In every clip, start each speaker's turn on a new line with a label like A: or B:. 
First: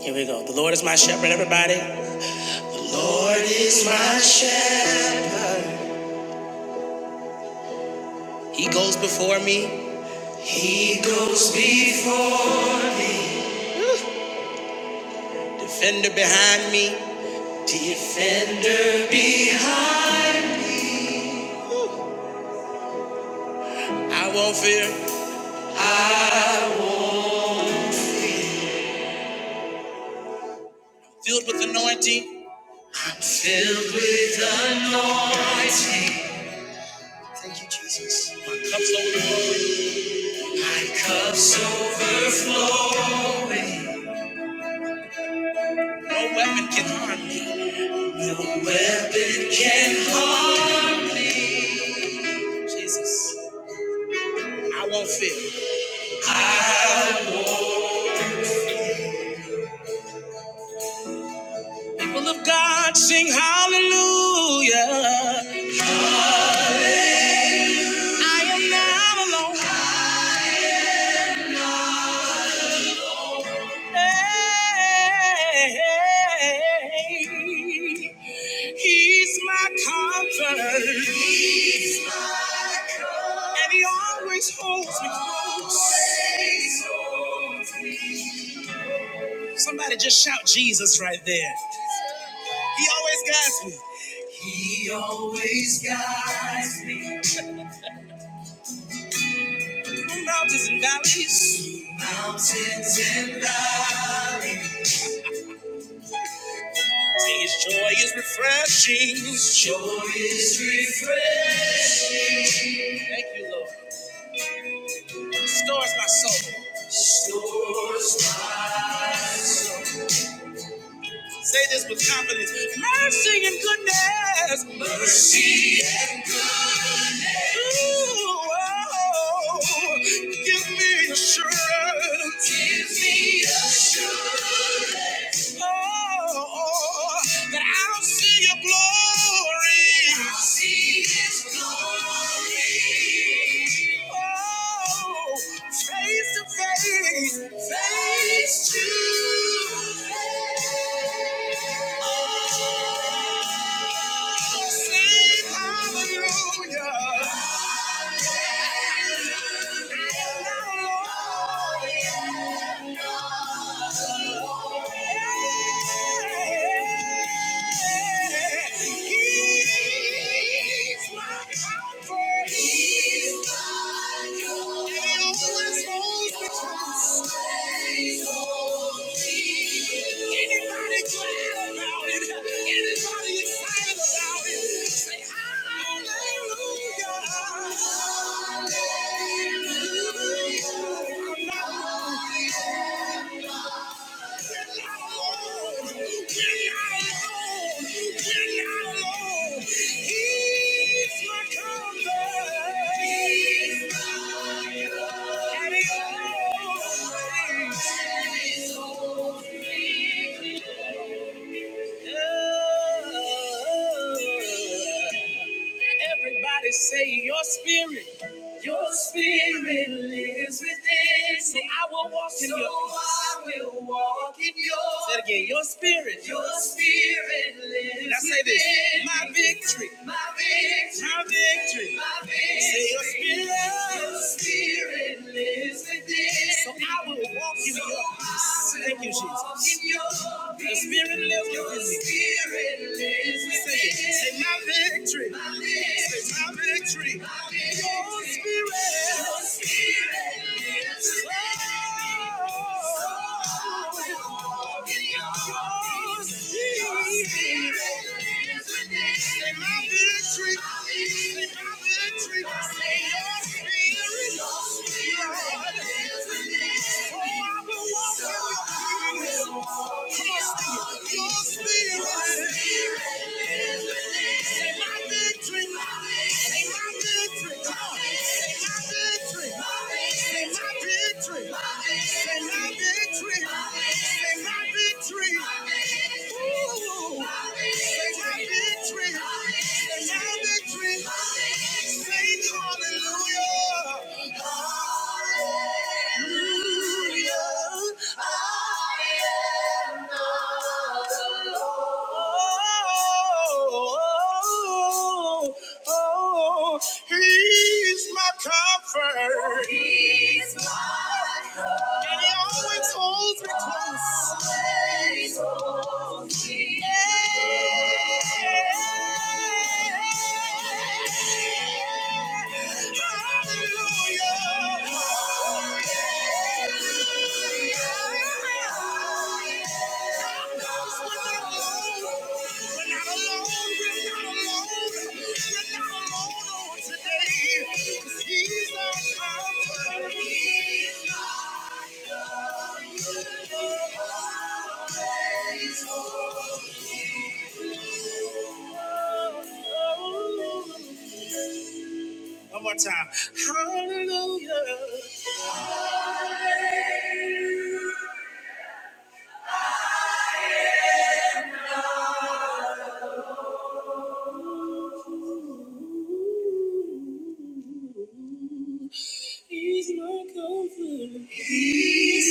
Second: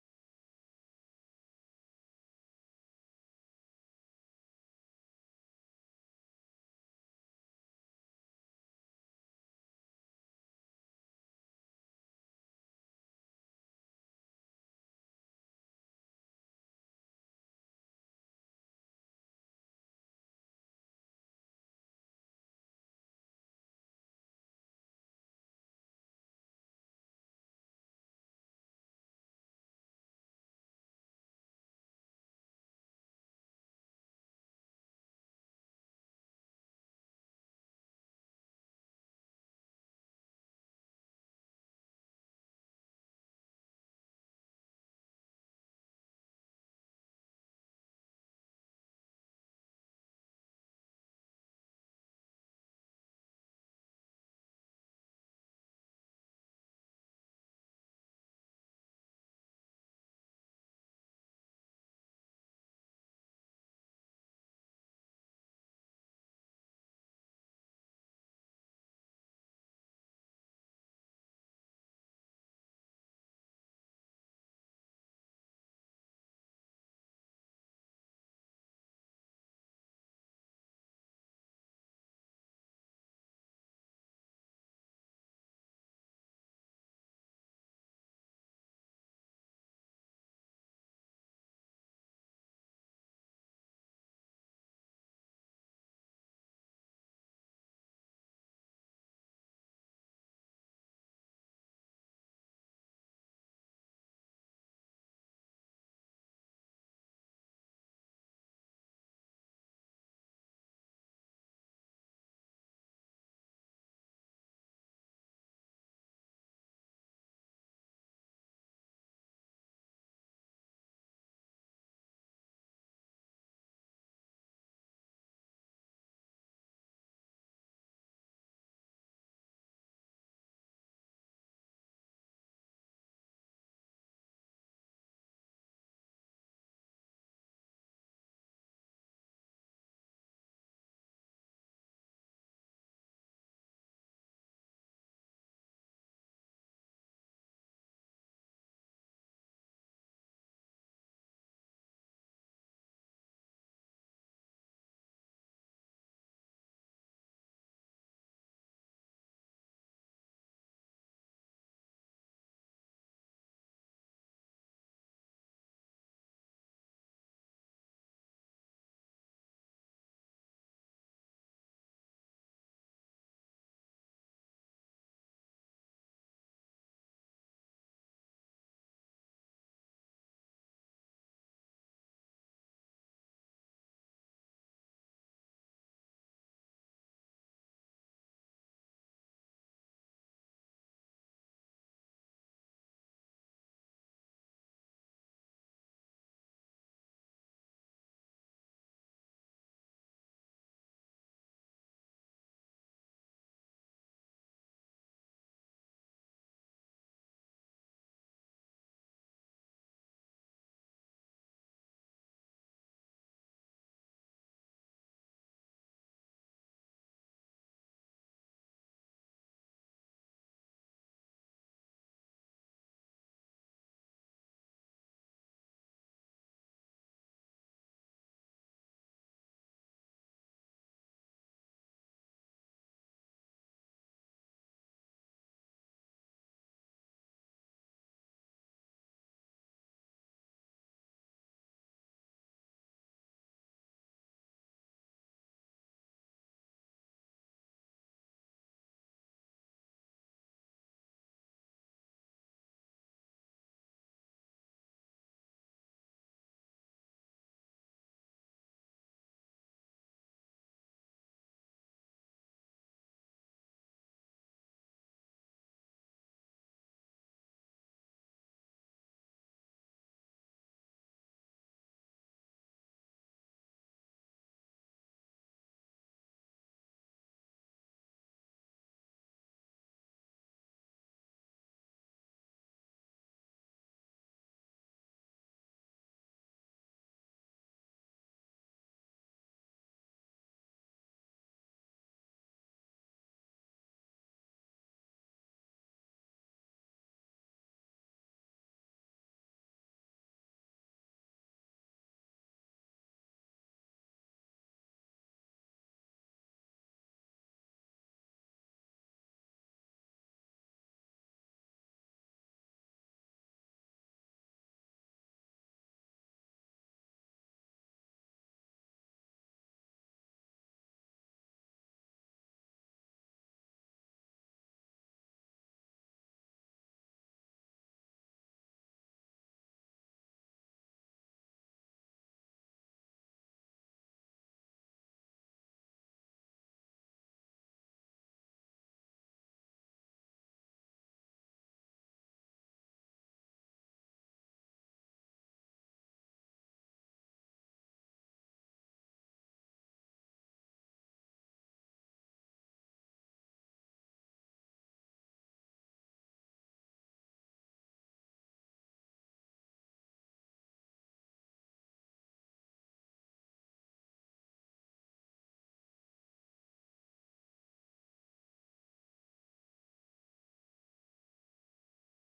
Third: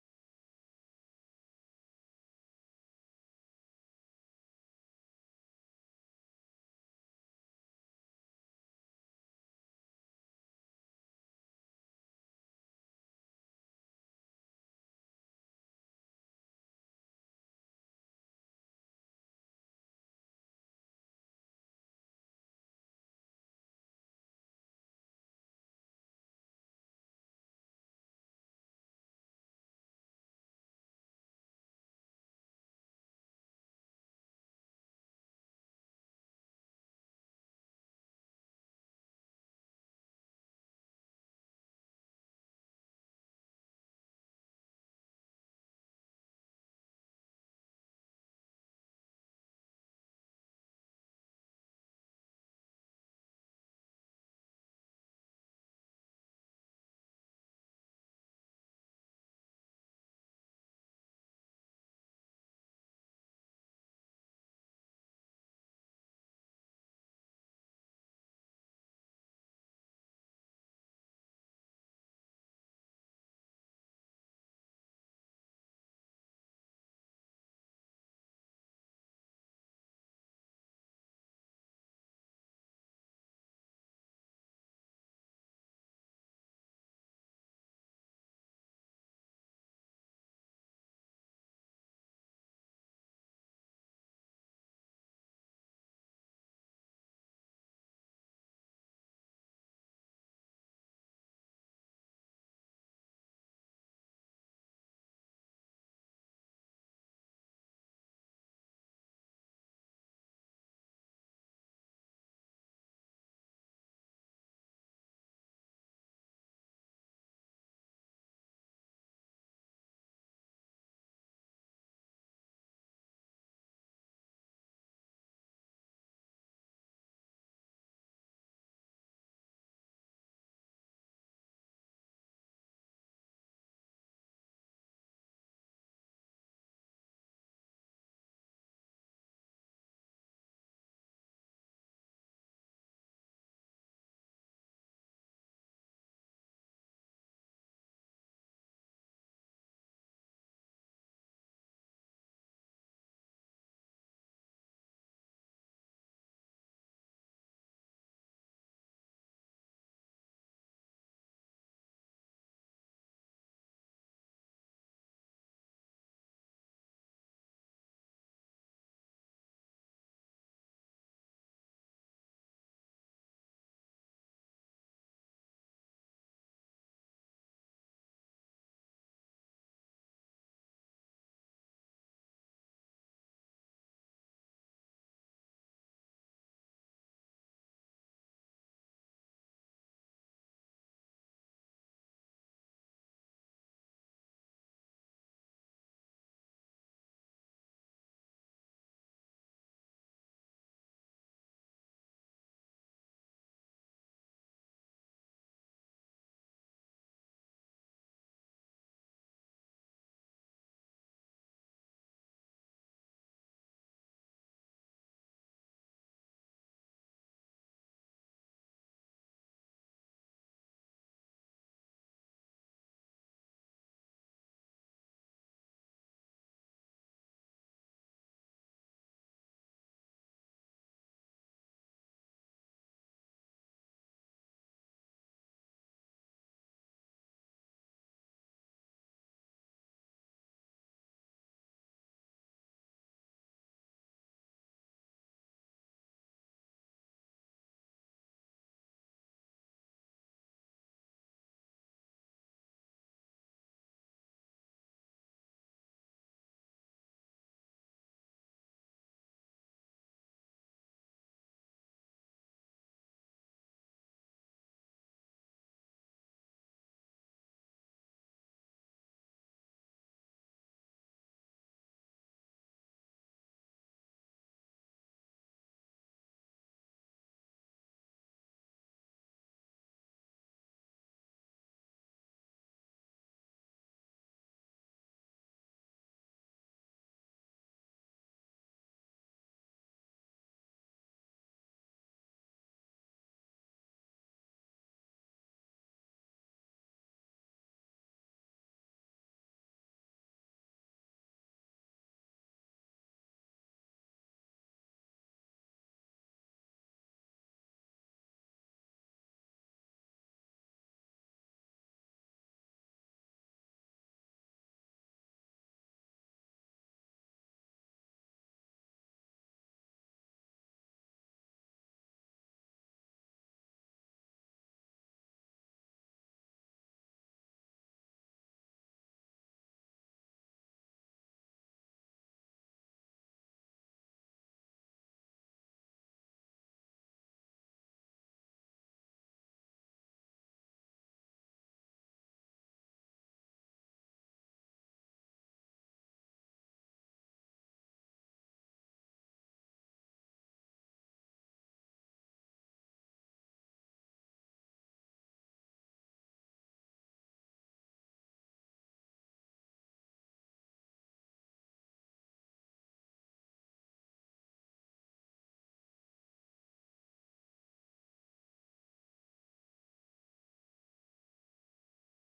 A: Here we go. The Lord is my shepherd, everybody. He goes before me. He goes before. Defender behind me. Defender behind. I won't fear. Filled with anointing. I'm filled with anointing. Thank you, Jesus. My cup's overflowing. My cup's overflowing. No weapon can harm me. No weapon can harm. Jesus. I won't fear. People of God sing hallelujah. I am not alone. Hey, he's my comfort. He's my comfort. And he always holds me close. Somebody just shout Jesus right there. He always guides me. He always guides me. mountains and valleys. Mountains and valleys. His joy is refreshing. His joy is refreshing. Thank you, Lord. Restores my soul. Restores my- Say this with confidence. Mercy and goodness. Mercy and goodness. Ooh, oh, give me assurance. Give me oh, oh, that I'll see your glory. I'll see Oh, face to face, face to face. Oh, sing hallelujah. I'm He's my comfort. He's my Hallelujah. Everybody say your spirit, spirit within. Say I will walk in your. So I walk in your. Say it again, your spirit, your spirit. Now say this, my victory. My victory, my victory, my victory. Say your spirit, your spirit lives within. So I will walk in so your I Thank you, Jesus. walk your spirit lives your within spirit me. lives say, within. say my victory, my victory. Say my victory. My victory. Your spirit, your spirit lives within me. So I will walk in your, your spirit. Say my victory. Say my victory. your spirit. Lord, is Oh, I will walk in your promise. Come on, Your spirit. my victory. my victory. my victory. my victory. my victory. my victory. Oh, he's my comfort. He's my comfort. And he always holds me Today, 'cause he's our one more time. Hallelujah. Ooh, He's my comfort. He's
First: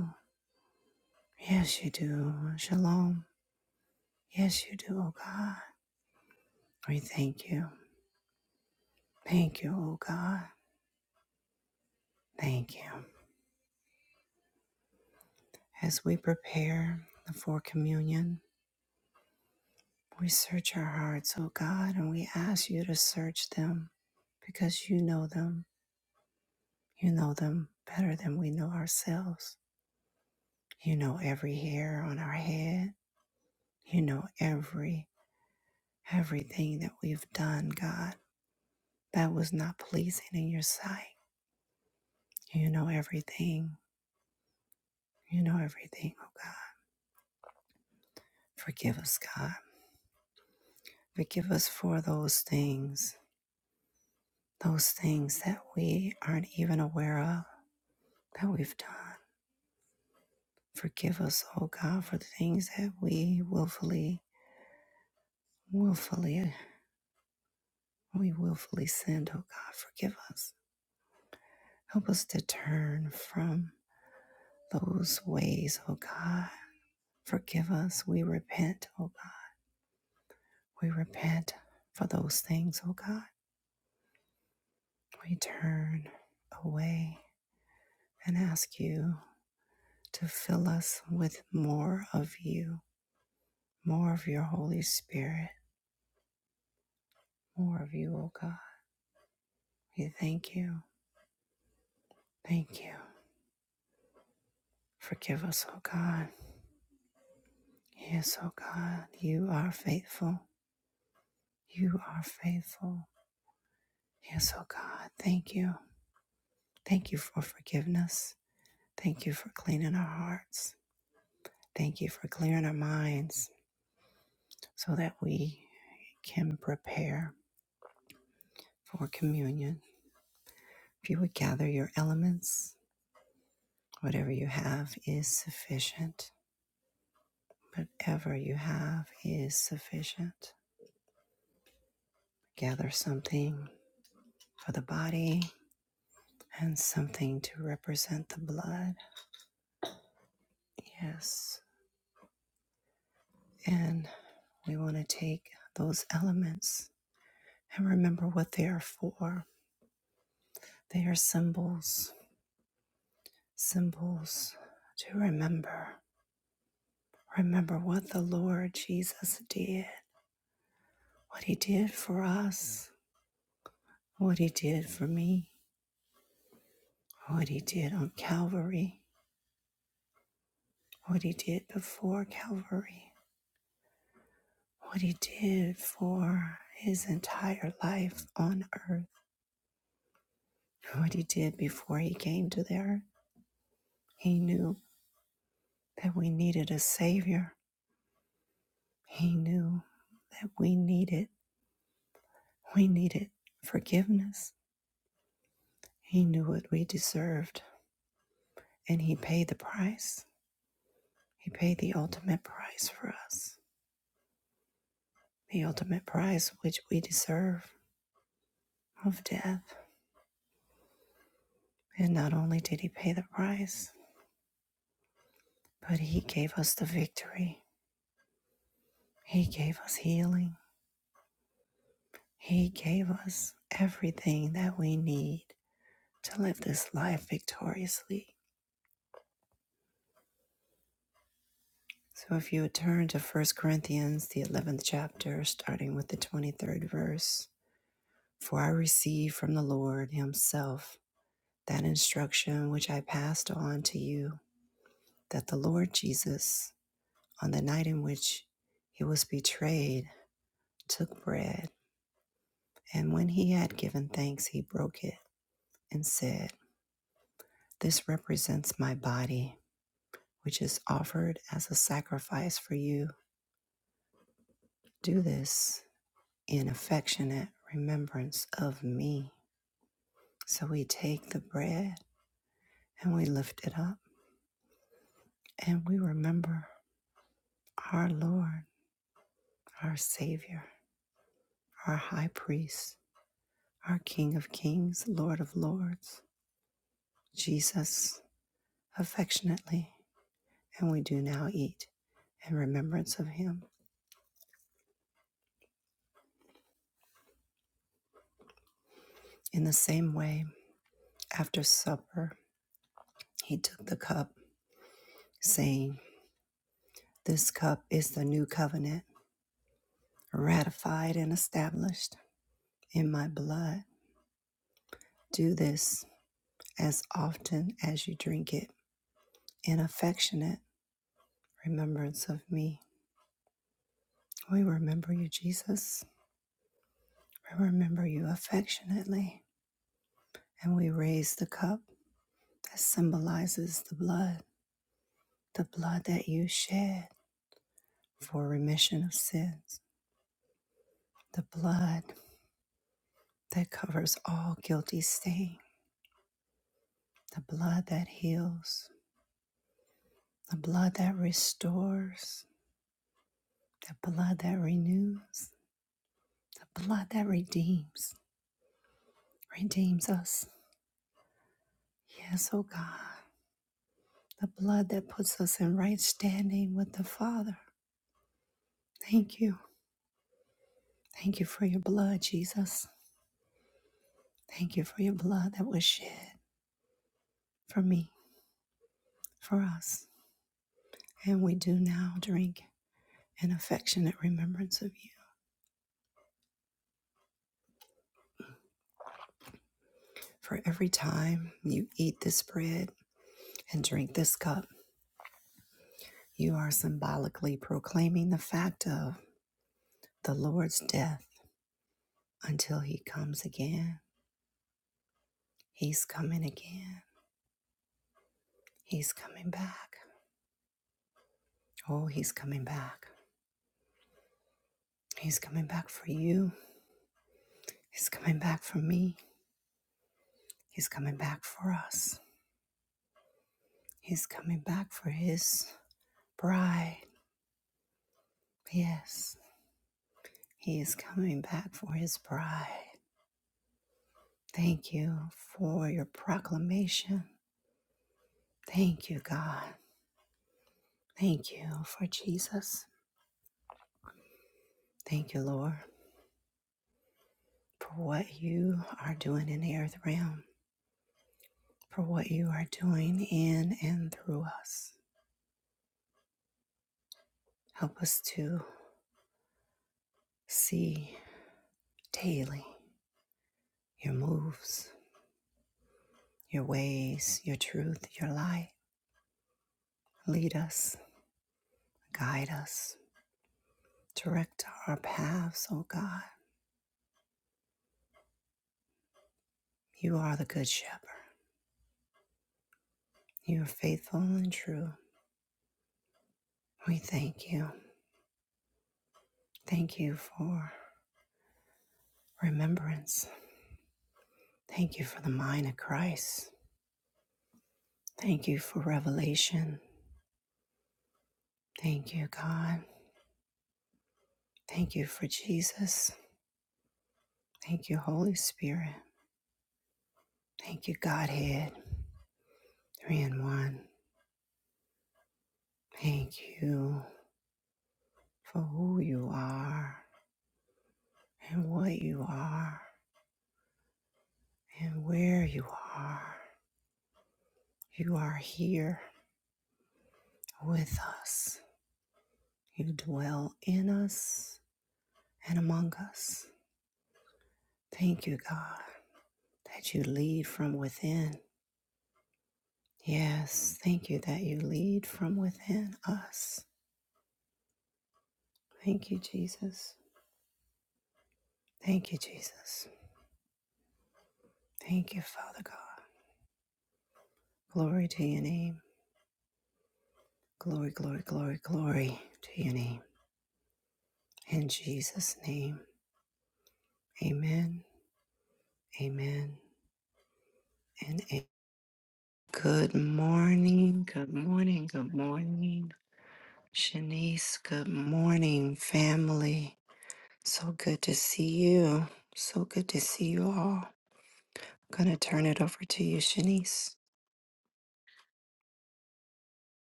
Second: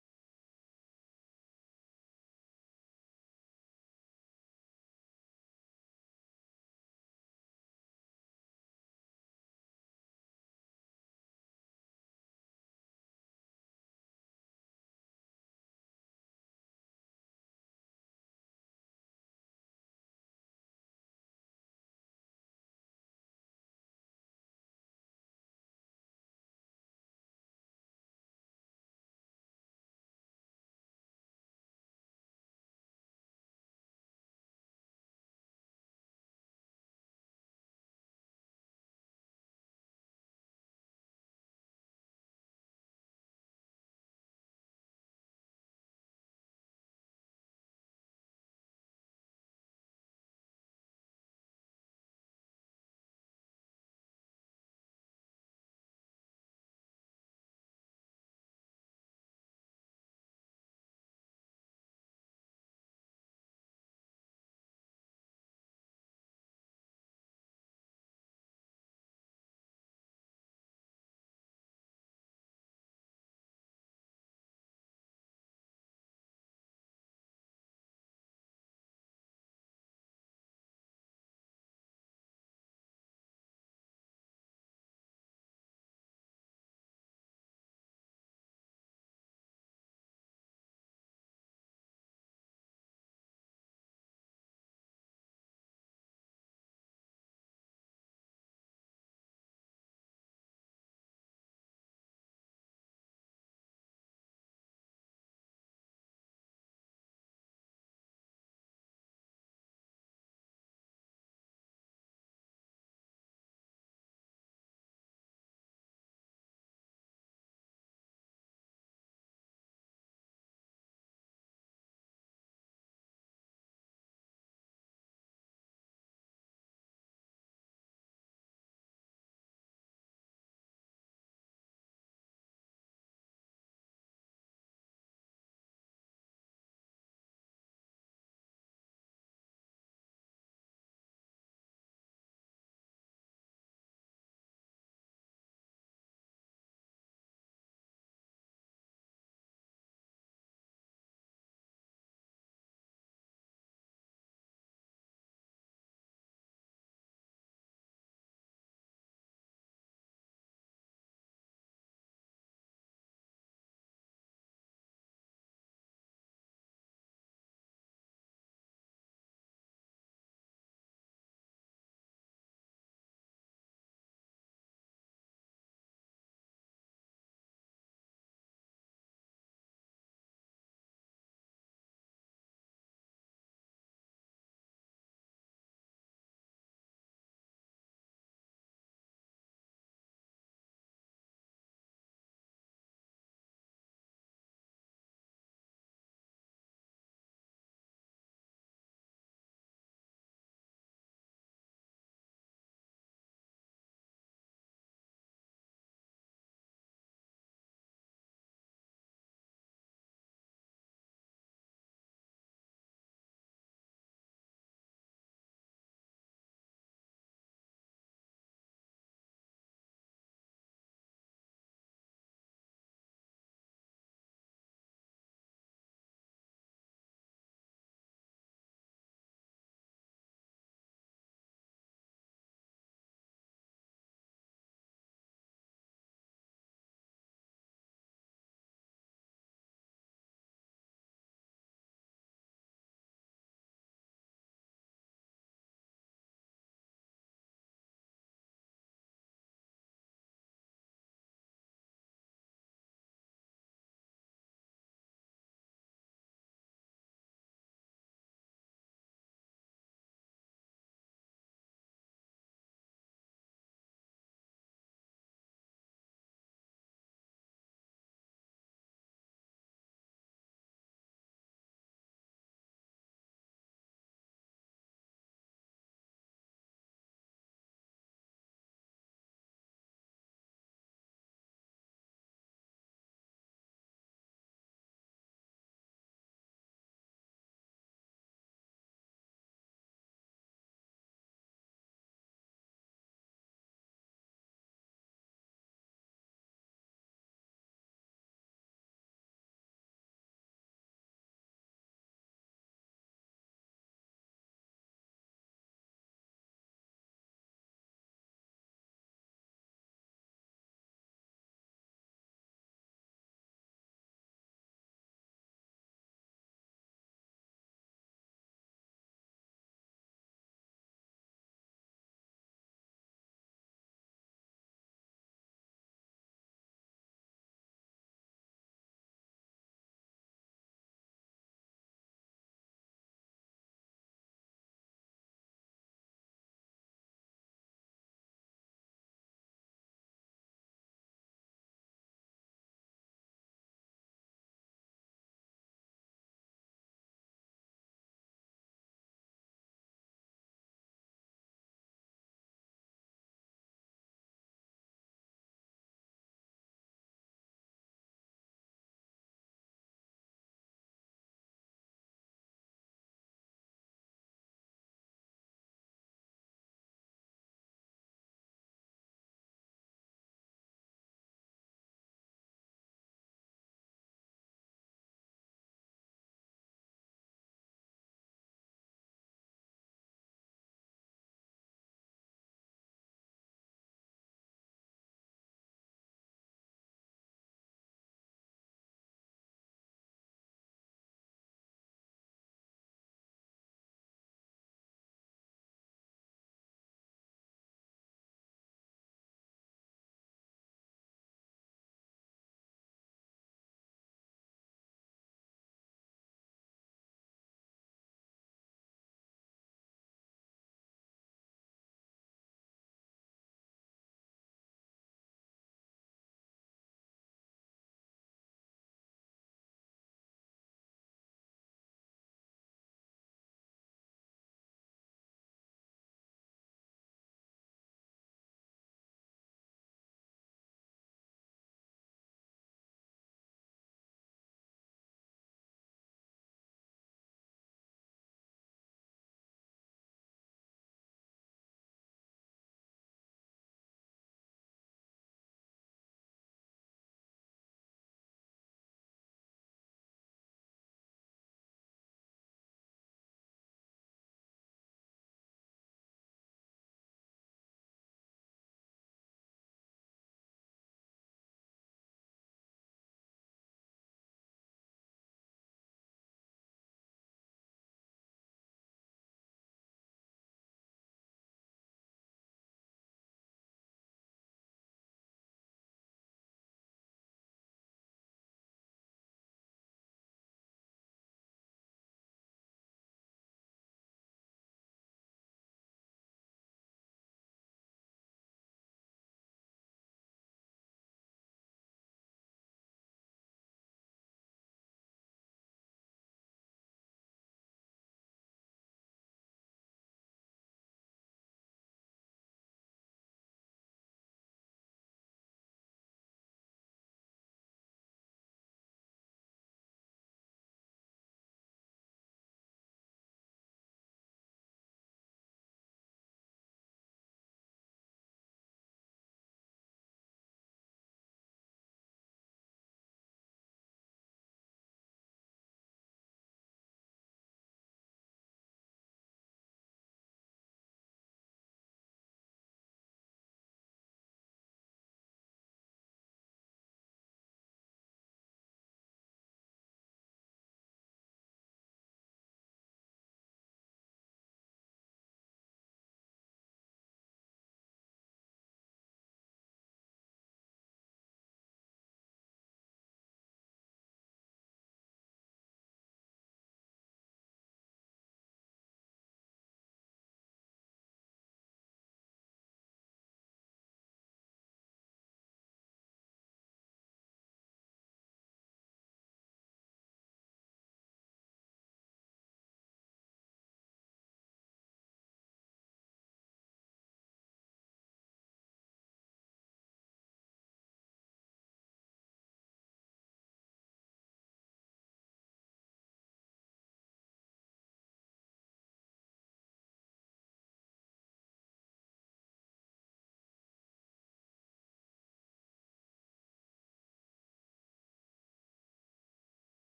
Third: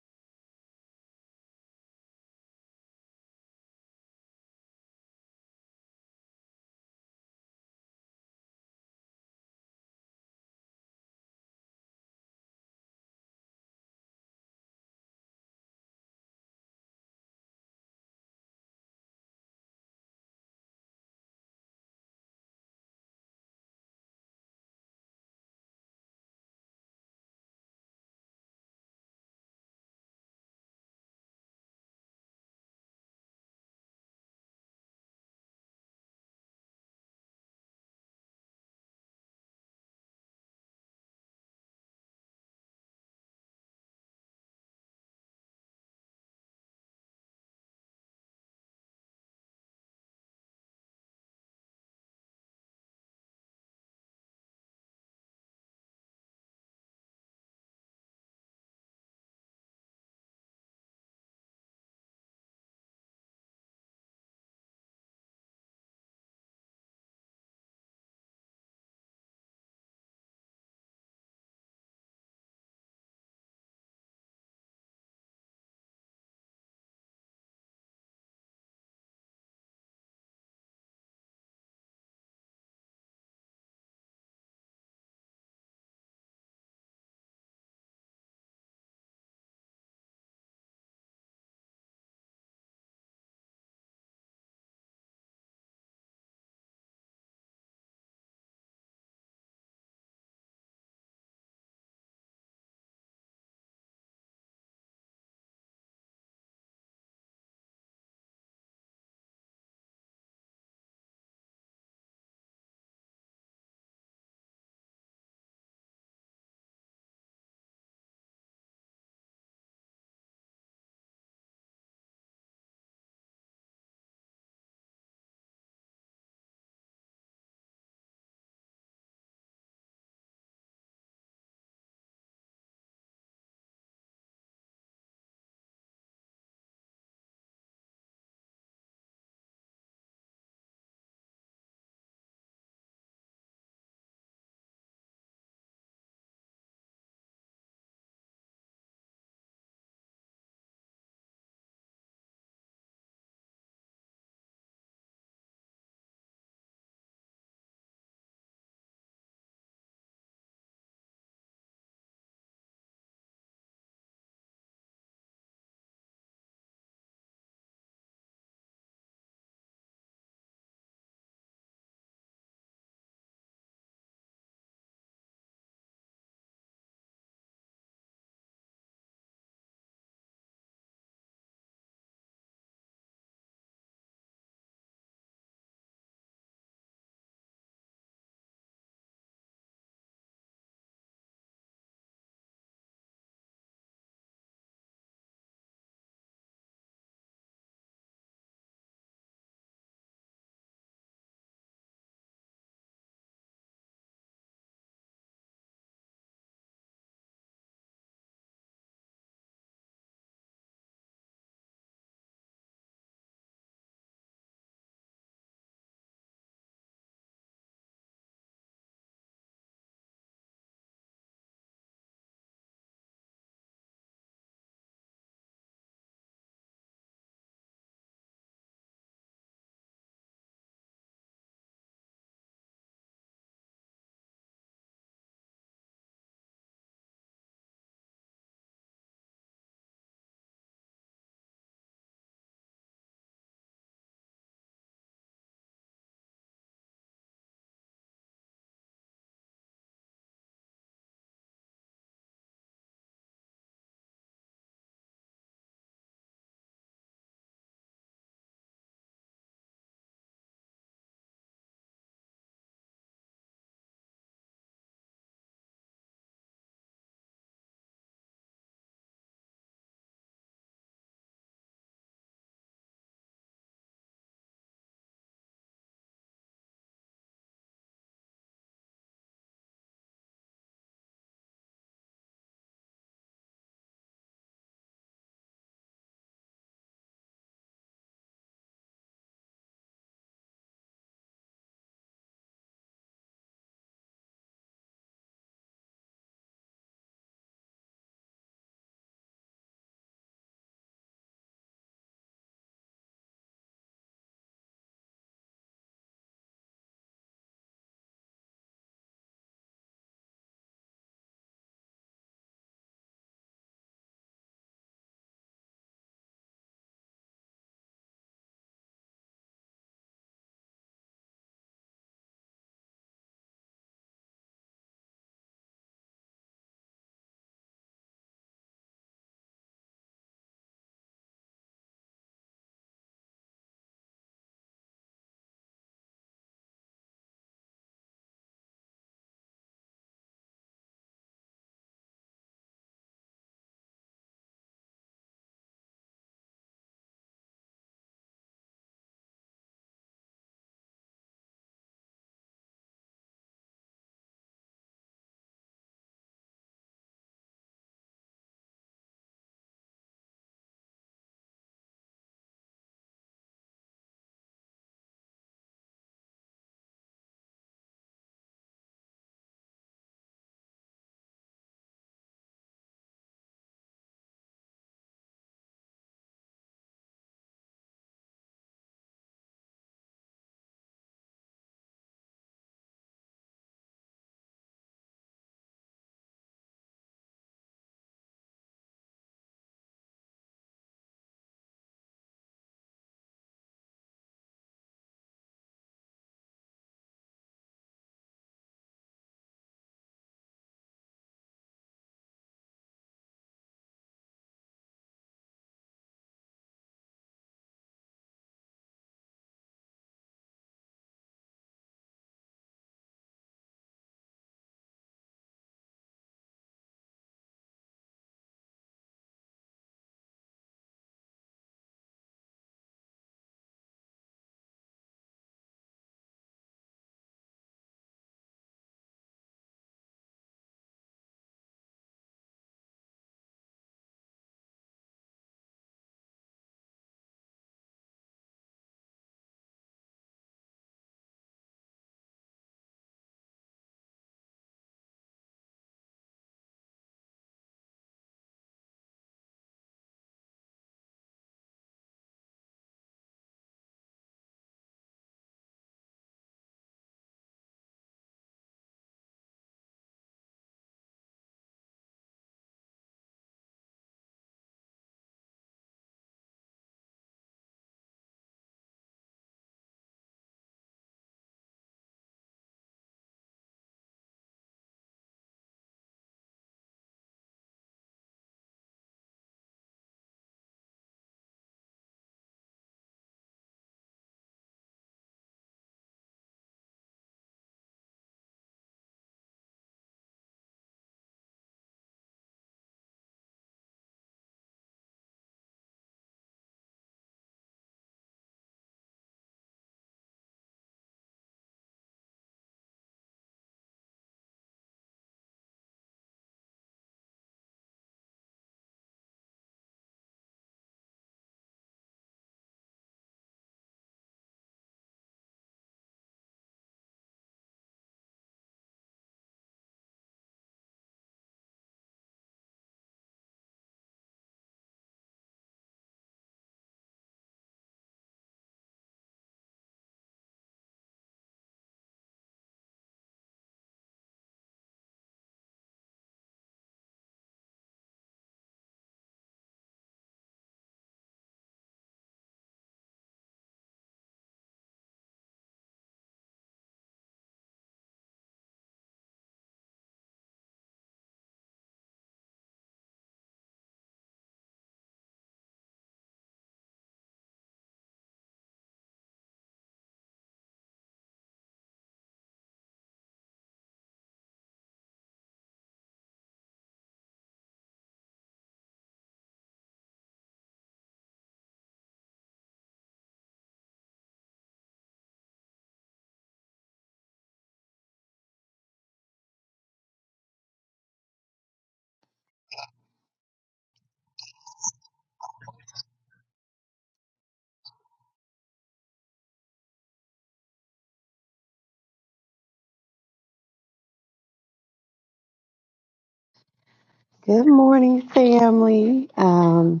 B: Good morning, family. Um,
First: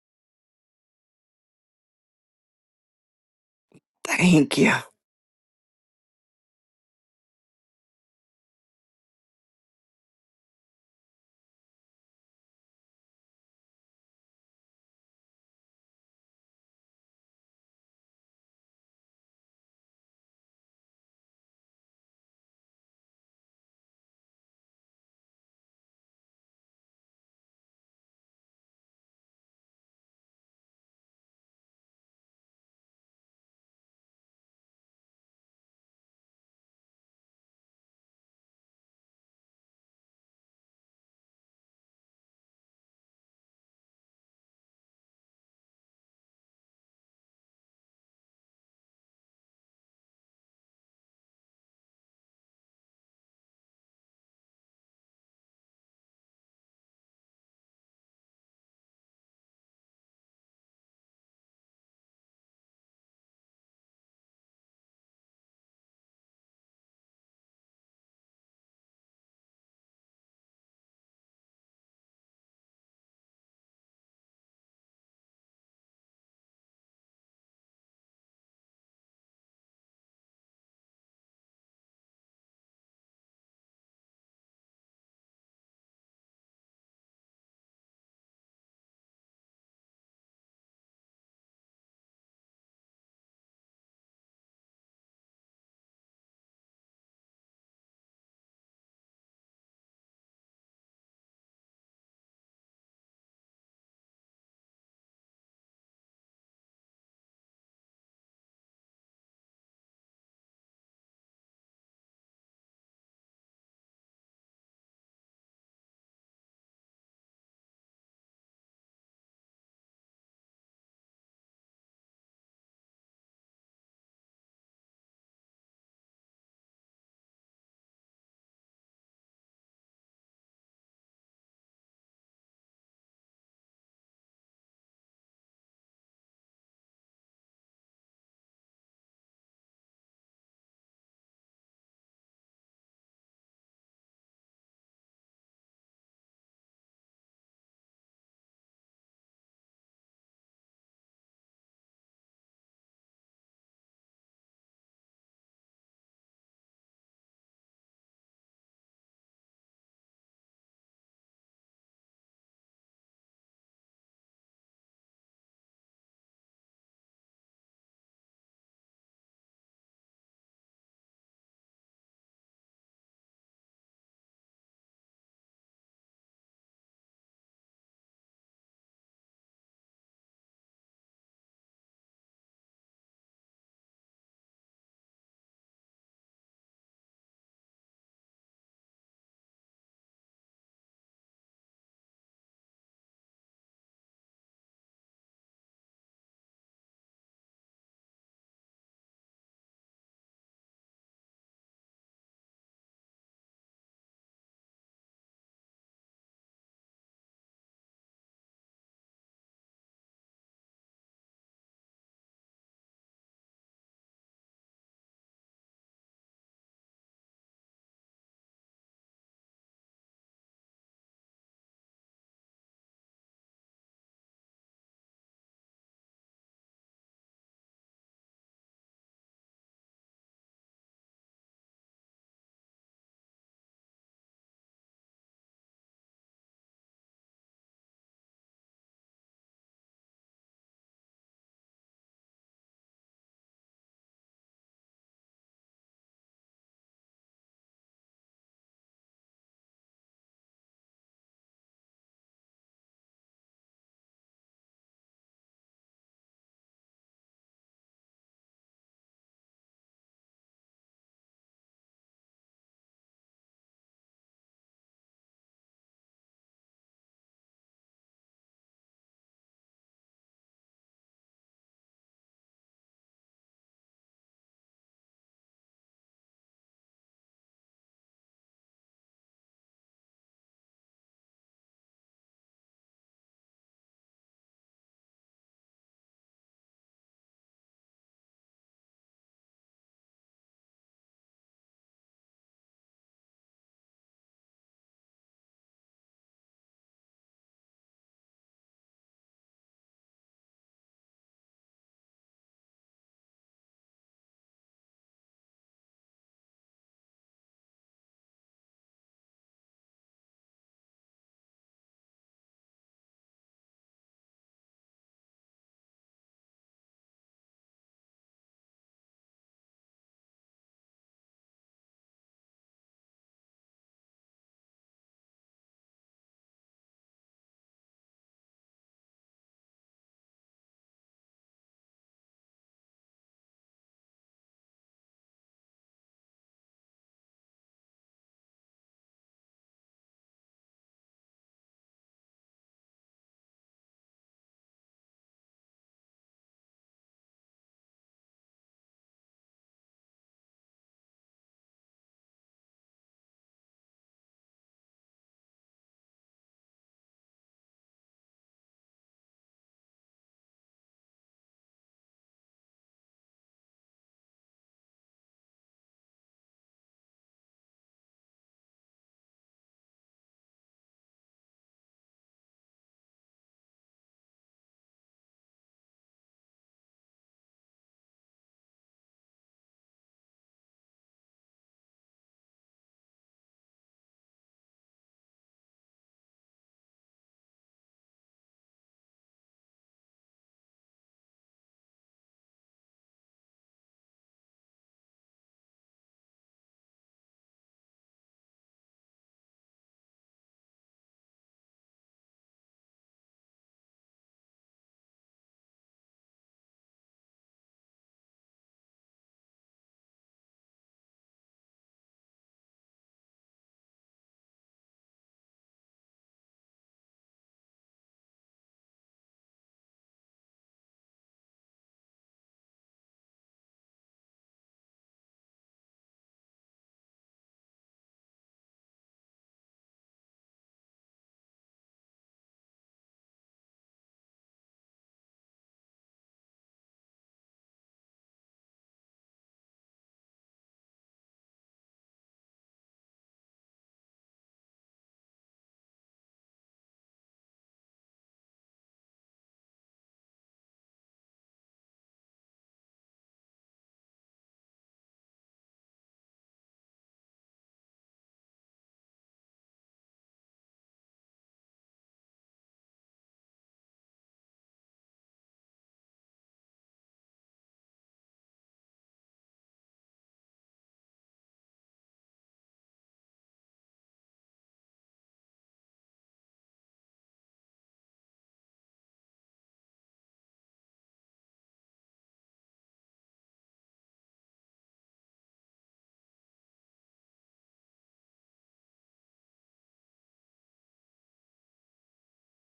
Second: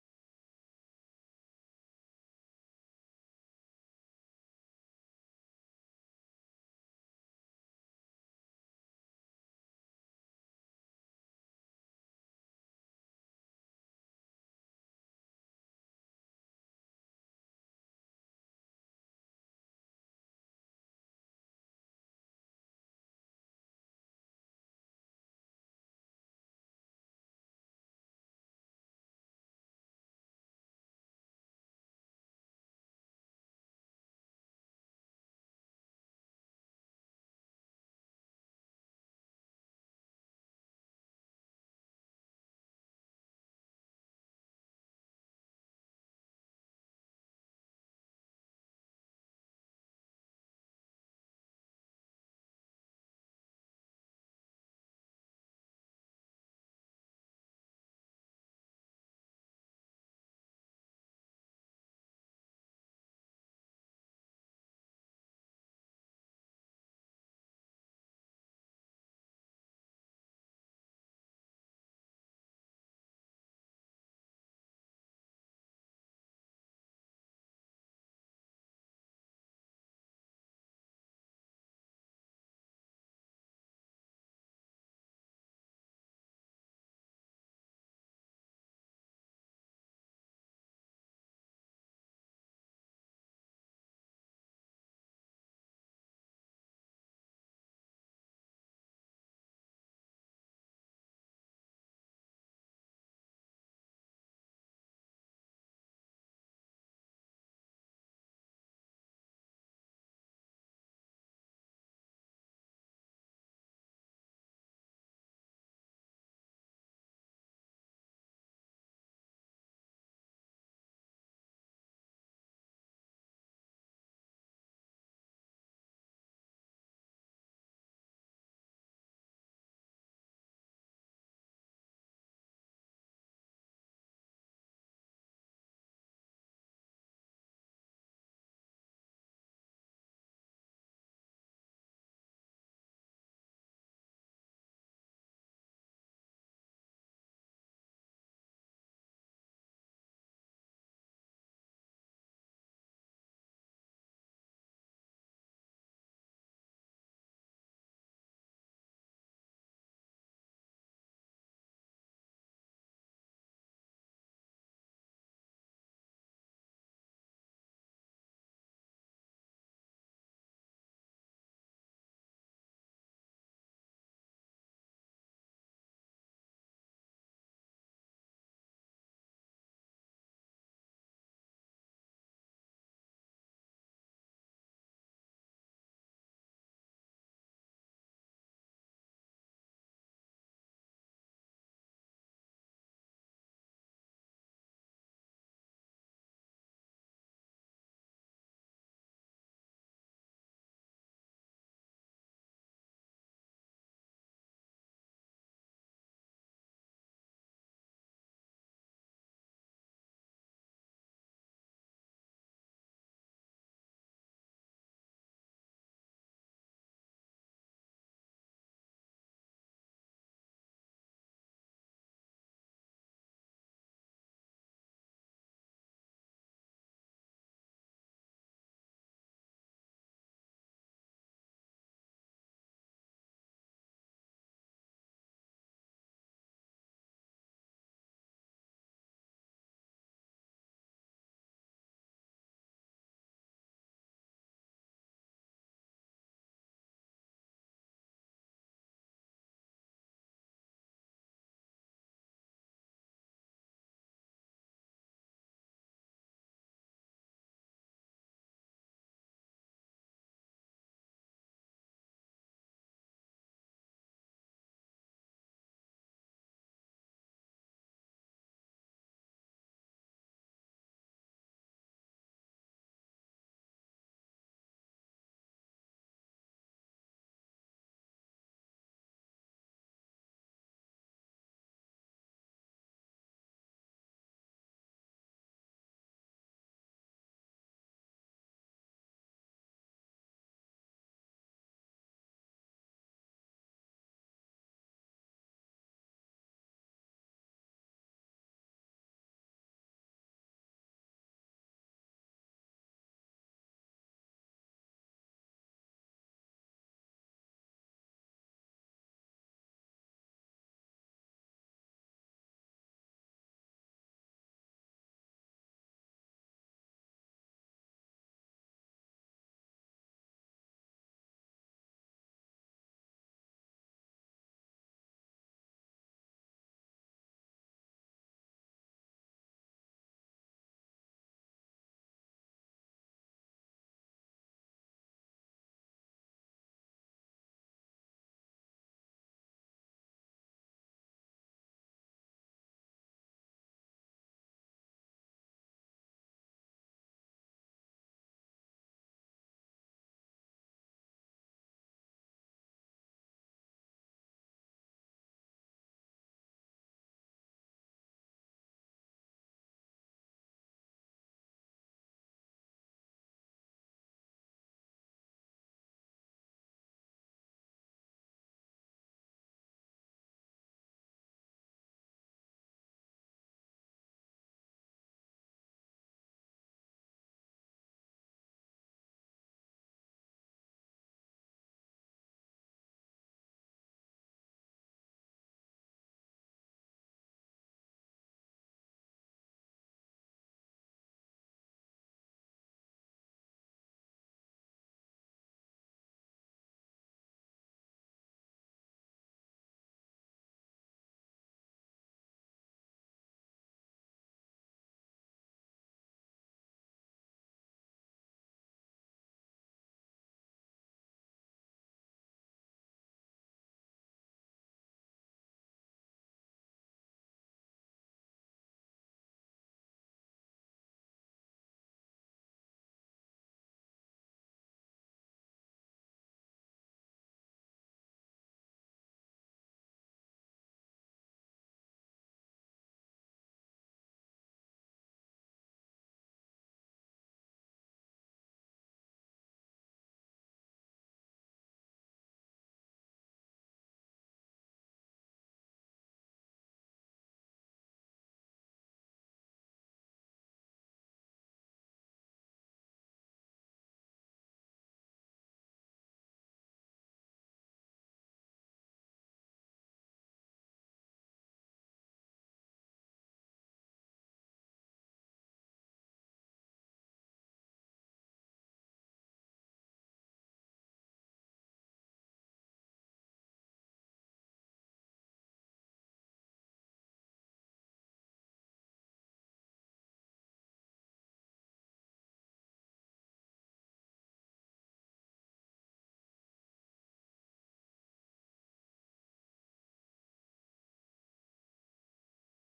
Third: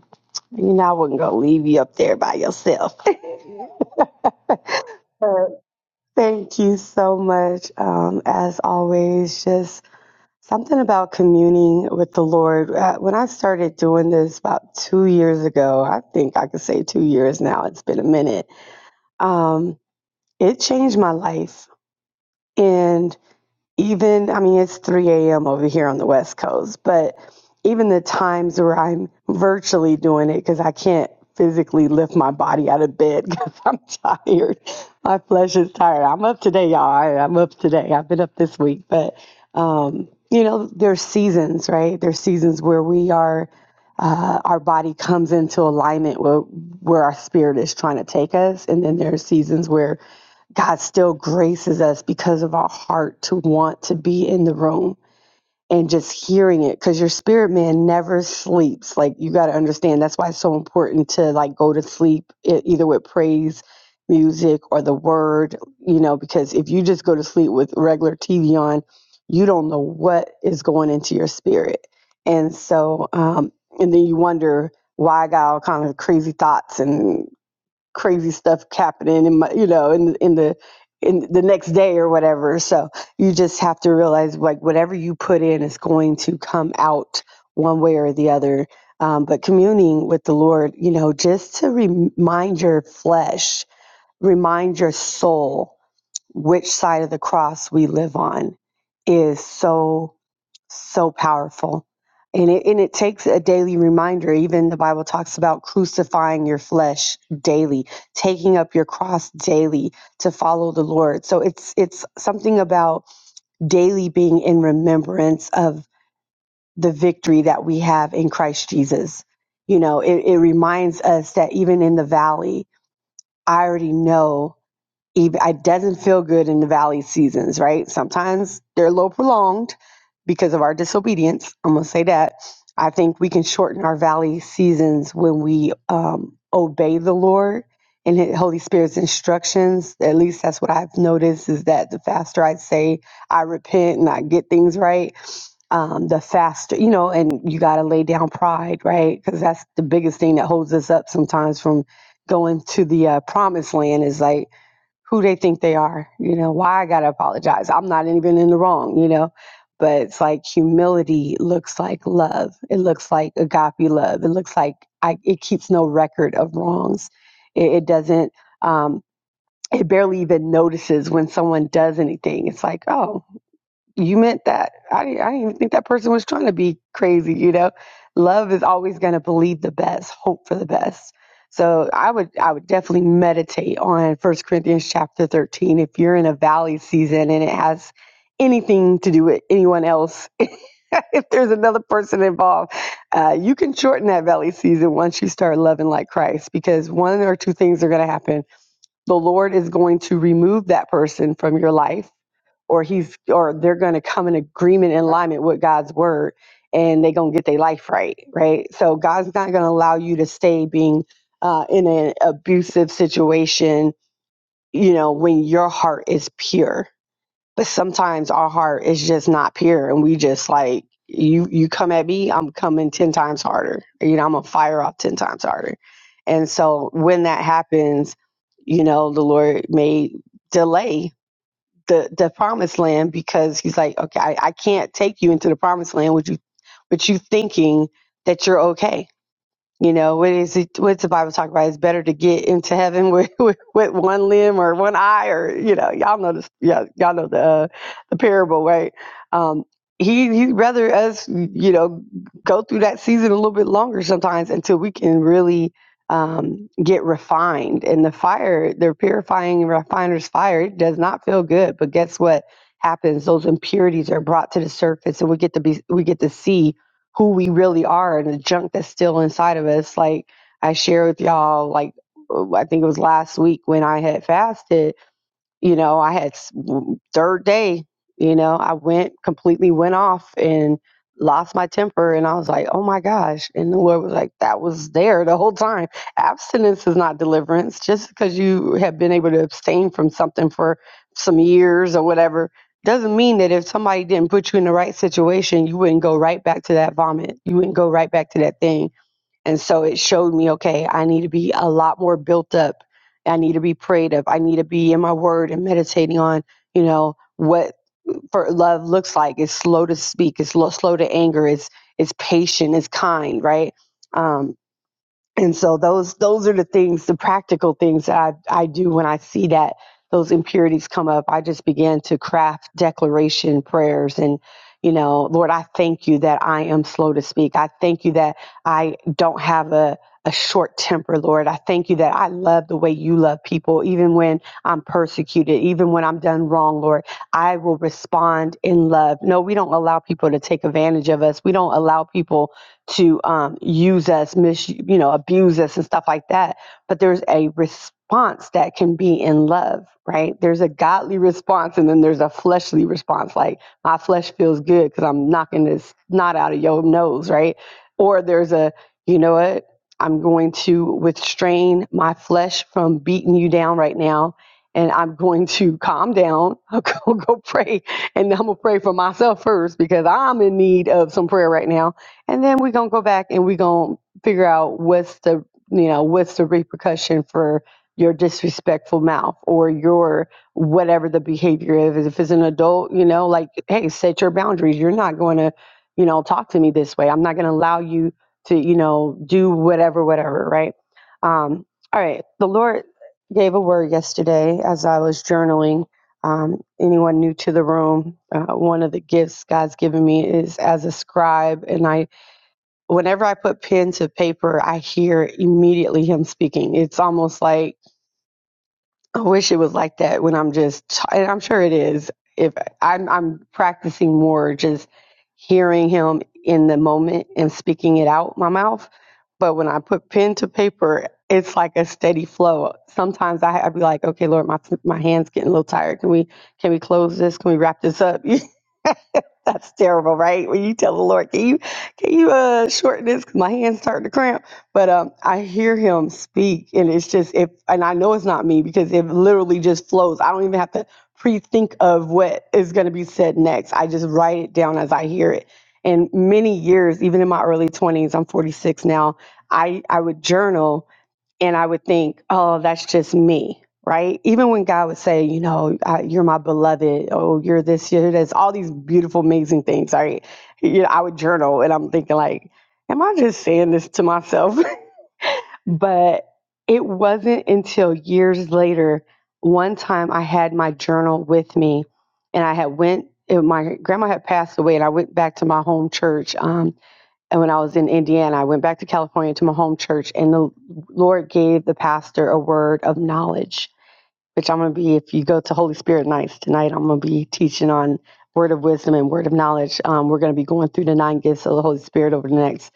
B: you know, I wasn't gonna leave you up there by yourself. But Thank you so much. Um, as always, just something about communing with the Lord. Uh, When I started doing this about two years ago, I think I could say two years now, it's been a minute. Um, it changed my life. even I mean it's 3 a.m. over here on the West Coast, but even the times where I'm virtually doing it because I can't physically lift my body out of bed because I'm tired. My flesh is tired. I'm up today, y'all. I, I'm up today. I've been up this week, but um, you know, there's seasons, right? There's seasons where we are. Uh, our body comes into alignment with where our spirit is trying to take us, and then there are seasons where God still graces us because of our heart to want to be in the room and just hearing it because your spirit man never sleeps. Like you got to understand that's why it's so important to like go to sleep e- either with praise music or the word, you know, because if you just go to sleep with regular TV on, you don't know what is going into your spirit. And so, um, and then you wonder why I got all kind of crazy thoughts and crazy stuff happening in my, you know, in in the in the next day or whatever. So you just have to realize like whatever you put in is going to come out one way or the other. Um, but communing with the Lord, you know, just to remind your flesh, remind your soul which side of the cross we live on is so so powerful. And it, and it takes a daily reminder. Even the Bible talks about crucifying your flesh daily, taking up your cross daily to follow the Lord. So it's it's something about daily being in remembrance of the victory that we have in Christ Jesus. You know, it, it reminds us that even in the valley, I already know even it doesn't feel good in the valley seasons, right? Sometimes they're a little prolonged because of our disobedience. I'm gonna say that. I think we can shorten our valley seasons when we um, obey the Lord and His Holy Spirit's instructions. At least that's what I've noticed is that the faster I say I repent and I get things right, um, the faster, you know, and you got to lay down pride, right? Because that's the biggest thing that holds us up sometimes from going to the uh, promised land is like, who they think they are. You know, why I got to apologize. I'm not even in the wrong, you know. But it's like humility looks like love. It looks like agape love. It looks like I, it keeps no record of wrongs. It, it doesn't, um, it barely even notices when someone does anything. It's like, oh, you meant that. I didn't, I didn't even think that person was trying to be crazy. You know, love is always going to believe the best, hope for the best. So I would, I would definitely meditate on First Corinthians chapter thirteen. If you're in a valley season and it has anything to do with anyone else, if there's another person involved, uh, you can shorten that valley season once you start loving like Christ, because one or two things are going to happen. The Lord is going to remove that person from your life or he's or they're going to come in agreement and alignment with God's word and they're going to get their life right right so God's not going to allow you to stay being uh, in an abusive situation you know when your heart is pure but sometimes our heart is just not pure and we just like you you come at me I'm coming 10 times harder you know I'm gonna fire off 10 times harder and so when that happens you know the Lord may delay the the promised land because he's like, okay, I, I can't take you into the promised land with you, with you thinking that you're okay. You know, what is it, what's the Bible talk about? It's better to get into heaven with, with, with one limb or one eye, or you know, y'all know this. Yeah, y'all know the uh, the parable, right? Um, he he'd rather us, you know, go through that season a little bit longer sometimes until we can really um, get refined. And the fire, the purifying refiner's fire, it does not feel good. But guess what happens? Those impurities are brought to the surface, and we get to be we get to see who we really are and the junk that's still inside of us. Like I shared with y'all, like I think it was last week when I had fasted you know, I had s- w- third day, you know, I went completely went off and lost my temper. And I was like, oh my gosh. And the Lord was like, that was there the whole time. Abstinence is not deliverance. Just because you have been able to abstain from something for some years or whatever doesn't mean that if somebody didn't put you in the right situation, you wouldn't go right back to that vomit. You wouldn't go right back to that thing and so it showed me, okay, I need to be a lot more built up. I need to be prayed up. I need to be in my word and meditating on, you know, what for love looks like. It's slow to speak. It's lo- slow to anger. It's it's patient. It's kind, right? Um, and so those those are the things the practical things that i i do when i see that those impurities come up i just begin to craft declaration prayers and you know lord i thank you that i am slow to speak i thank you that i don't have a a short temper, Lord. I thank you that I love the way you love people, even when I'm persecuted, even when I'm done wrong, Lord. I will respond in love. No, we don't allow people to take advantage of us. We don't allow people to um, use us, mis you know, abuse us and stuff like that. But there's a response that can be in love, right? There's a godly response and then there's a fleshly response. Like my flesh feels good because I'm knocking this knot out of your nose, right? Or there's a, you know what? I'm going to restrain my flesh from beating you down right now. And I'm going to calm down. I'll go, go pray. And I'm going to pray for myself first because I'm in need of some prayer right now and then we're gonna go back and we're gonna figure out what's the you know what's the repercussion for your disrespectful mouth or your whatever the behavior is if it's an adult you know like hey set your boundaries you're not going to you know talk to me this way i'm not going to allow you to you know do whatever whatever right um all right the lord gave a word yesterday as i was journaling um, anyone new to the room, uh, one of the gifts God's given me is as a scribe, and I whenever I put pen to paper, I hear immediately him speaking. It's almost like I wish it was like that when I'm just, t- and I'm sure it is. If I'm, I'm practicing more, just hearing him in the moment and speaking it out my mouth. But when I put pen to paper, it's like a steady flow. Sometimes I, I'd be like, okay, Lord, my my hands getting a little tired. Can we can we close this? Can we wrap this up? That's terrible, right? When you tell the Lord, can you can you uh shorten this? 'Cause my hands starting to cramp. But um, I hear Him speak, and it's just if, and I know it's not me because it literally just flows. I don't even have to pre-think of what is going to be said next. I just write it down as I hear it. And many years, even in my early twenties, I'm 46 now. I I would journal and I would think, oh, that's just me, right? Even when God would say, you know, I, you're my beloved, oh, you're this, you're this, all these beautiful, amazing things, right? You know, I would journal and I'm thinking, like, am I just saying this to myself? but it wasn't until years later, one time I had my journal with me and I had went, it, my grandma had passed away and I went back to my home church. Um, and when I was in Indiana, I went back to California to my home church, and the Lord gave the pastor a word of knowledge, which I'm going to be, if you go to Holy Spirit nights tonight, I'm going to be teaching on word of wisdom and word of knowledge. Um, we're going to be going through the nine gifts of the Holy Spirit over the next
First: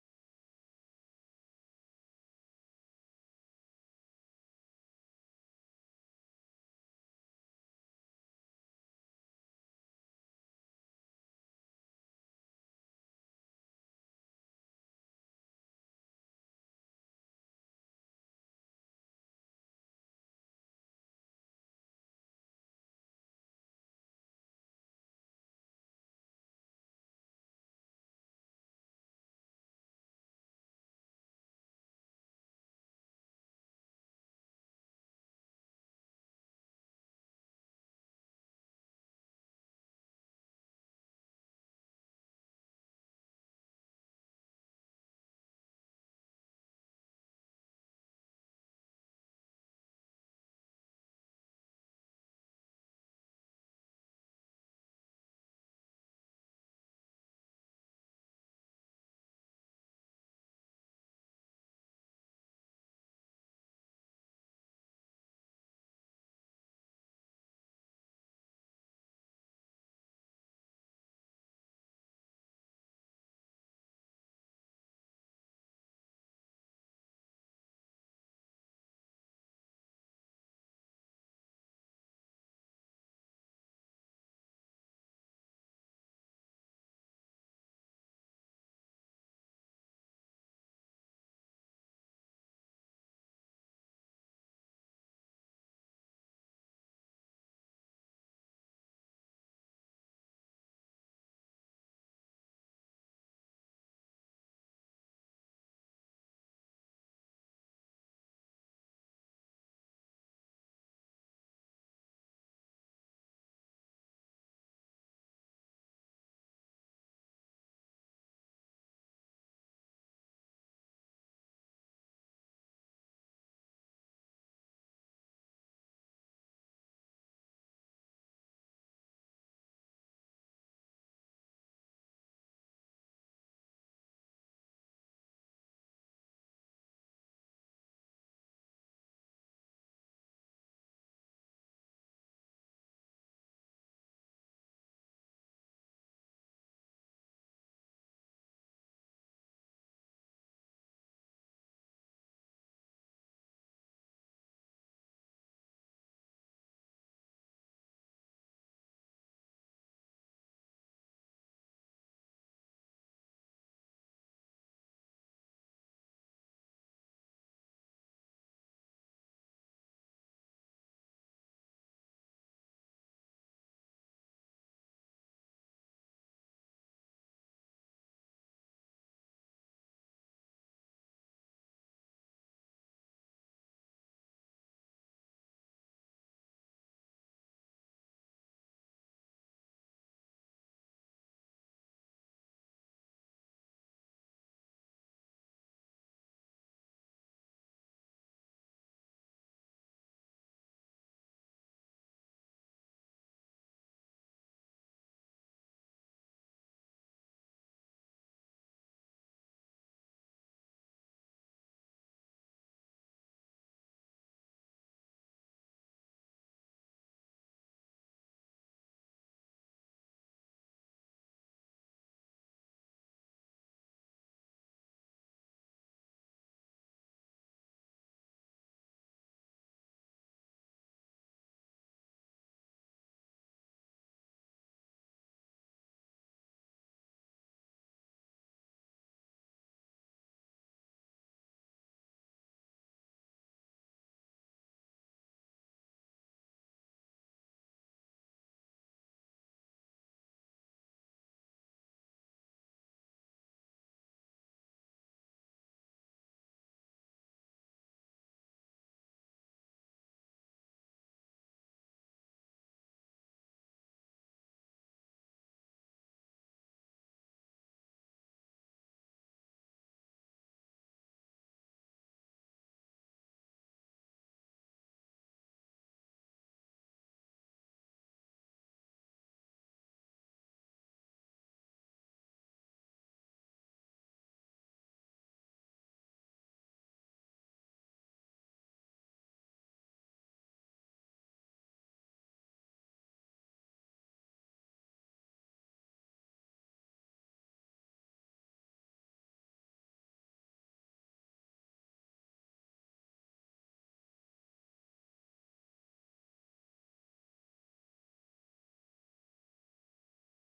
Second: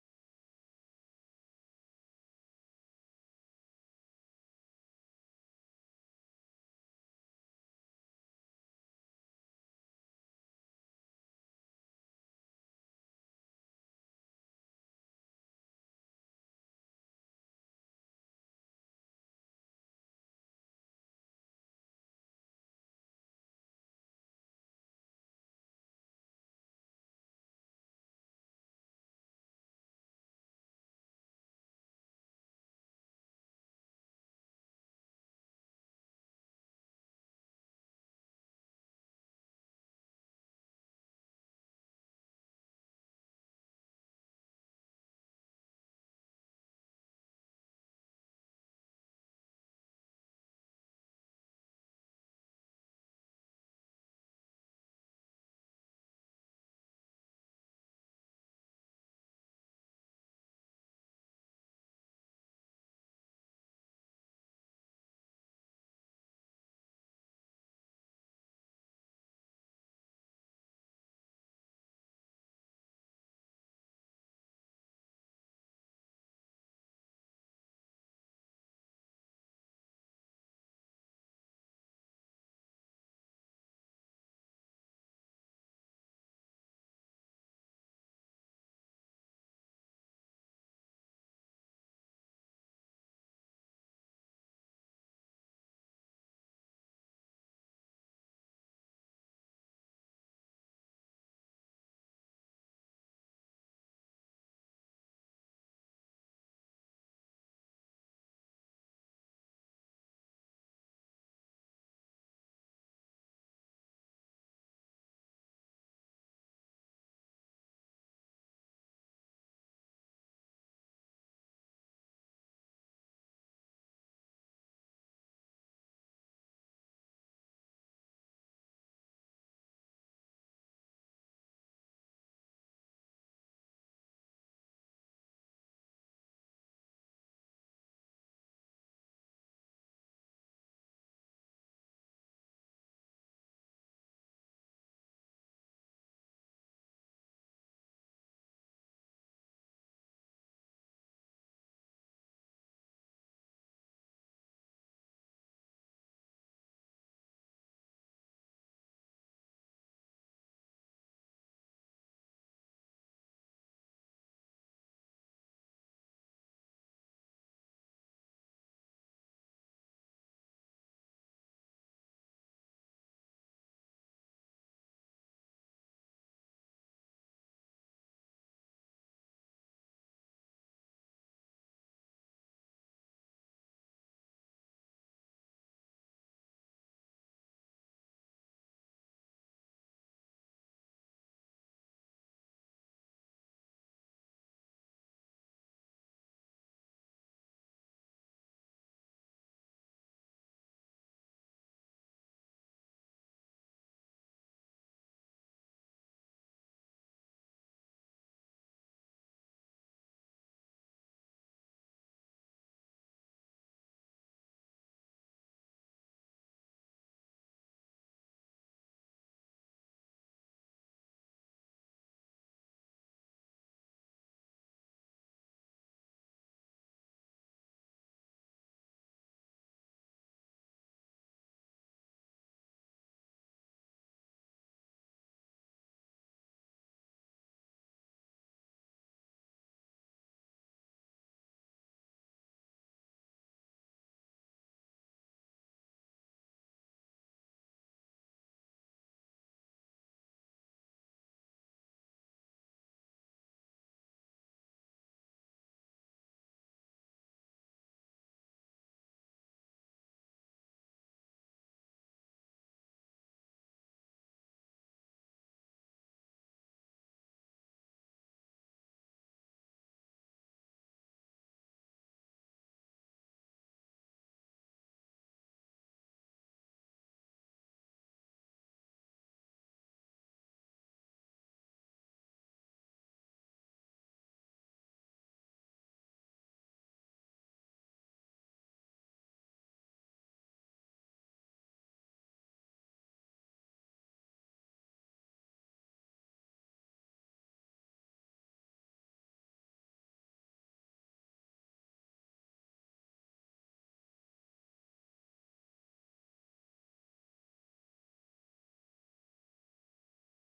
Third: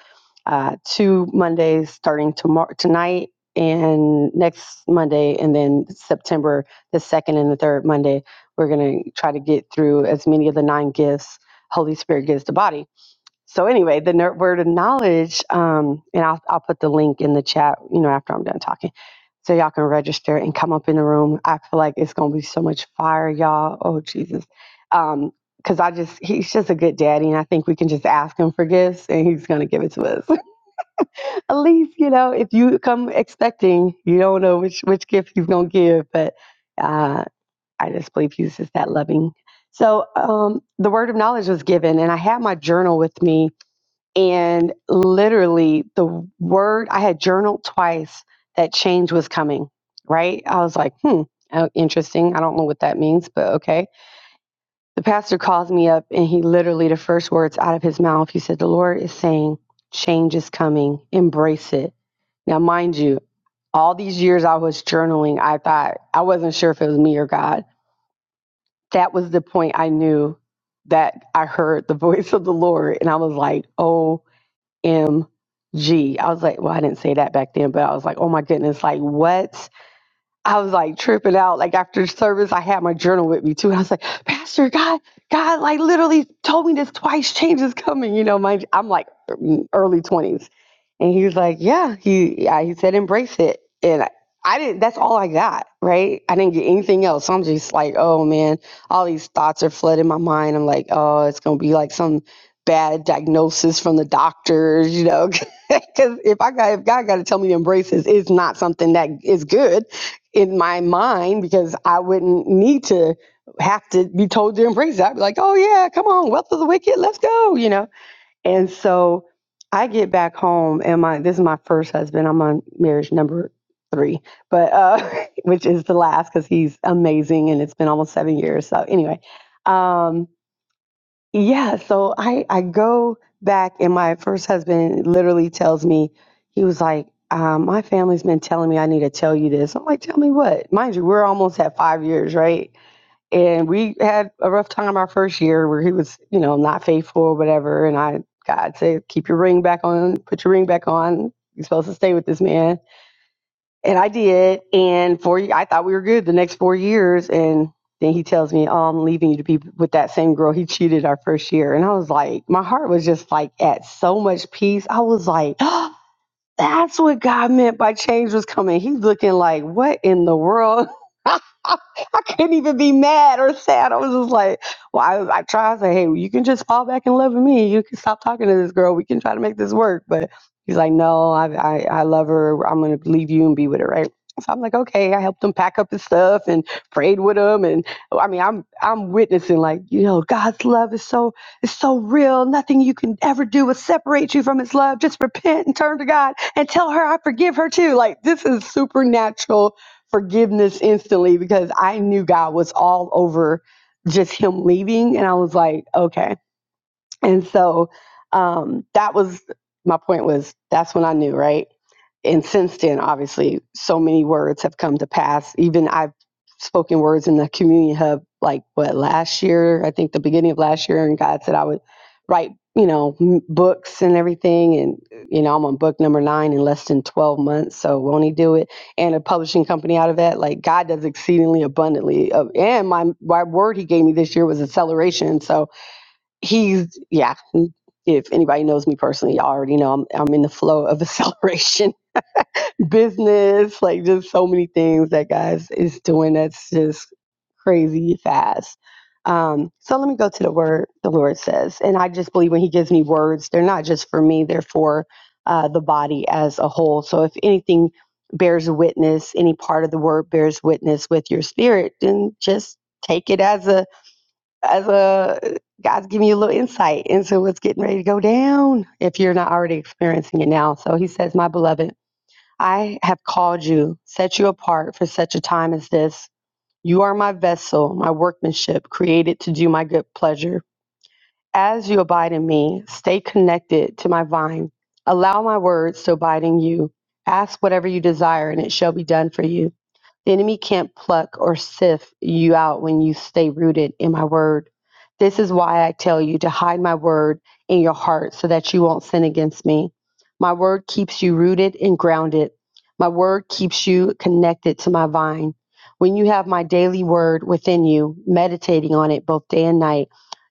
B: uh, two Mondays, starting tomorrow, tonight and next Monday, and then September, the second and the third Monday. We're going to try to get through as many of the nine gifts Holy Spirit gives the body so anyway, the nerd word of knowledge, um, and I'll, I'll put the link in the chat, you know, after I'm done talking, so y'all can register and come up in the room. I feel like it's gonna be so much fire, y'all. Oh Jesus, because I just he's just a good daddy, and I think we can just ask him for gifts, and he's gonna give it to us. At least you know, if you come expecting, you don't know which which gift he's gonna give, but uh, I just believe he's just that loving. So um, the word of knowledge was given, and I had my journal with me and literally, the word I had journaled twice that change was coming, right? I was like, hmm, oh, interesting. I don't know what that means, but okay. The pastor calls me up, and he literally, the first words out of his mouth, he said, The Lord is saying, change is coming, embrace it. Now, mind you, all these years I was journaling, I thought I wasn't sure if it was me or God. That was the point I knew that I heard the voice of the Lord. And I was like, oh M G. I was like, well, I didn't say that back then, but I was like, oh my goodness, like what? I was like tripping out. Like after service, I had my journal with me too. And I was like, Pastor, God, God, like literally told me this twice. Change is coming. You know, my I'm like early twenties, and he was like, Yeah, he yeah, he said embrace it, and I, I didn't. That's all I got. Right? I didn't get anything else. So I'm just like, Oh man, all these thoughts are flooding my mind. I'm like, Oh, it's gonna be like some bad diagnosis from the doctors. You know, because if I got if God got to tell me to embrace this, it's not something that is good in my mind because I wouldn't need to have to be told to embrace it. I'd be like, oh, yeah, come on, wealth of the wicked, let's go, you know? And so I get back home, and my this is my first husband. I'm on marriage number three, but uh, which is the last because he's amazing and it's been almost seven years. So, anyway. Um, yeah, so I I go back and my first husband literally tells me he was like, um, my family's been telling me I need to tell you this. I'm like, tell me what? Mind you, we're almost at five years, right? And we had a rough time our first year where he was, you know, not faithful or whatever. And I God said, keep your ring back on, put your ring back on. You're supposed to stay with this man and I did. And four, I thought we were good the next four years. And then he tells me, oh, I'm leaving you to be with that same girl. He cheated our first year. And I was like, my heart was just like at so much peace. I was like, That's what God meant by change was coming. He's looking like, what in the world? I couldn't even be mad or sad. I was just like, well, I, I tried to say, hey, you can just fall back in love with me. You can stop talking to this girl. We can try to make this work. But he's like, no, I, I, I love her. I'm going to leave you and be with her, right? So I'm like, okay. I helped him pack up his stuff and prayed with him. And I mean, I'm I'm witnessing like, you know, God's love is so it's so real. Nothing you can ever do will separate you from his love. Just repent and turn to God and tell her I forgive her too. Like this is supernatural forgiveness instantly because I knew God was all over just him leaving. And I was like, okay. And so um that was my point was that's when I knew, right? and since then, obviously, so many words have come to pass. Even I've spoken words in the community hub, like what last year, I think the beginning of last year, and God said I would write, you know, m- books and everything. And you know, I'm on book number nine in less than 12 months, so won't He do it? And a publishing company out of that, like God does exceedingly abundantly. Uh, and my my word He gave me this year was acceleration. So He's yeah. If anybody knows me personally, y'all already know I'm I'm in the flow of acceleration business, like just so many things that guys is doing that's just crazy fast. Um, so let me go to the word the Lord says. And I just believe when He gives me words, they're not just for me, they're for uh, the body as a whole. So if anything bears witness, any part of the word bears witness with your spirit, then just take it as a as a God's giving you a little insight into what's getting ready to go down if you're not already experiencing it now. So he says, My beloved. I have called you, set you apart for such a time as this. You are my vessel, my workmanship, created to do my good pleasure. As you abide in me, stay connected to my vine. Allow my words to abide in you. Ask whatever you desire, and it shall be done for you. The enemy can't pluck or sift you out when you stay rooted in my word. This is why I tell you to hide my word in your heart so that you won't sin against me. My word keeps you rooted and grounded. My word keeps you connected to my vine. When you have my daily word within you, meditating on it both day and night,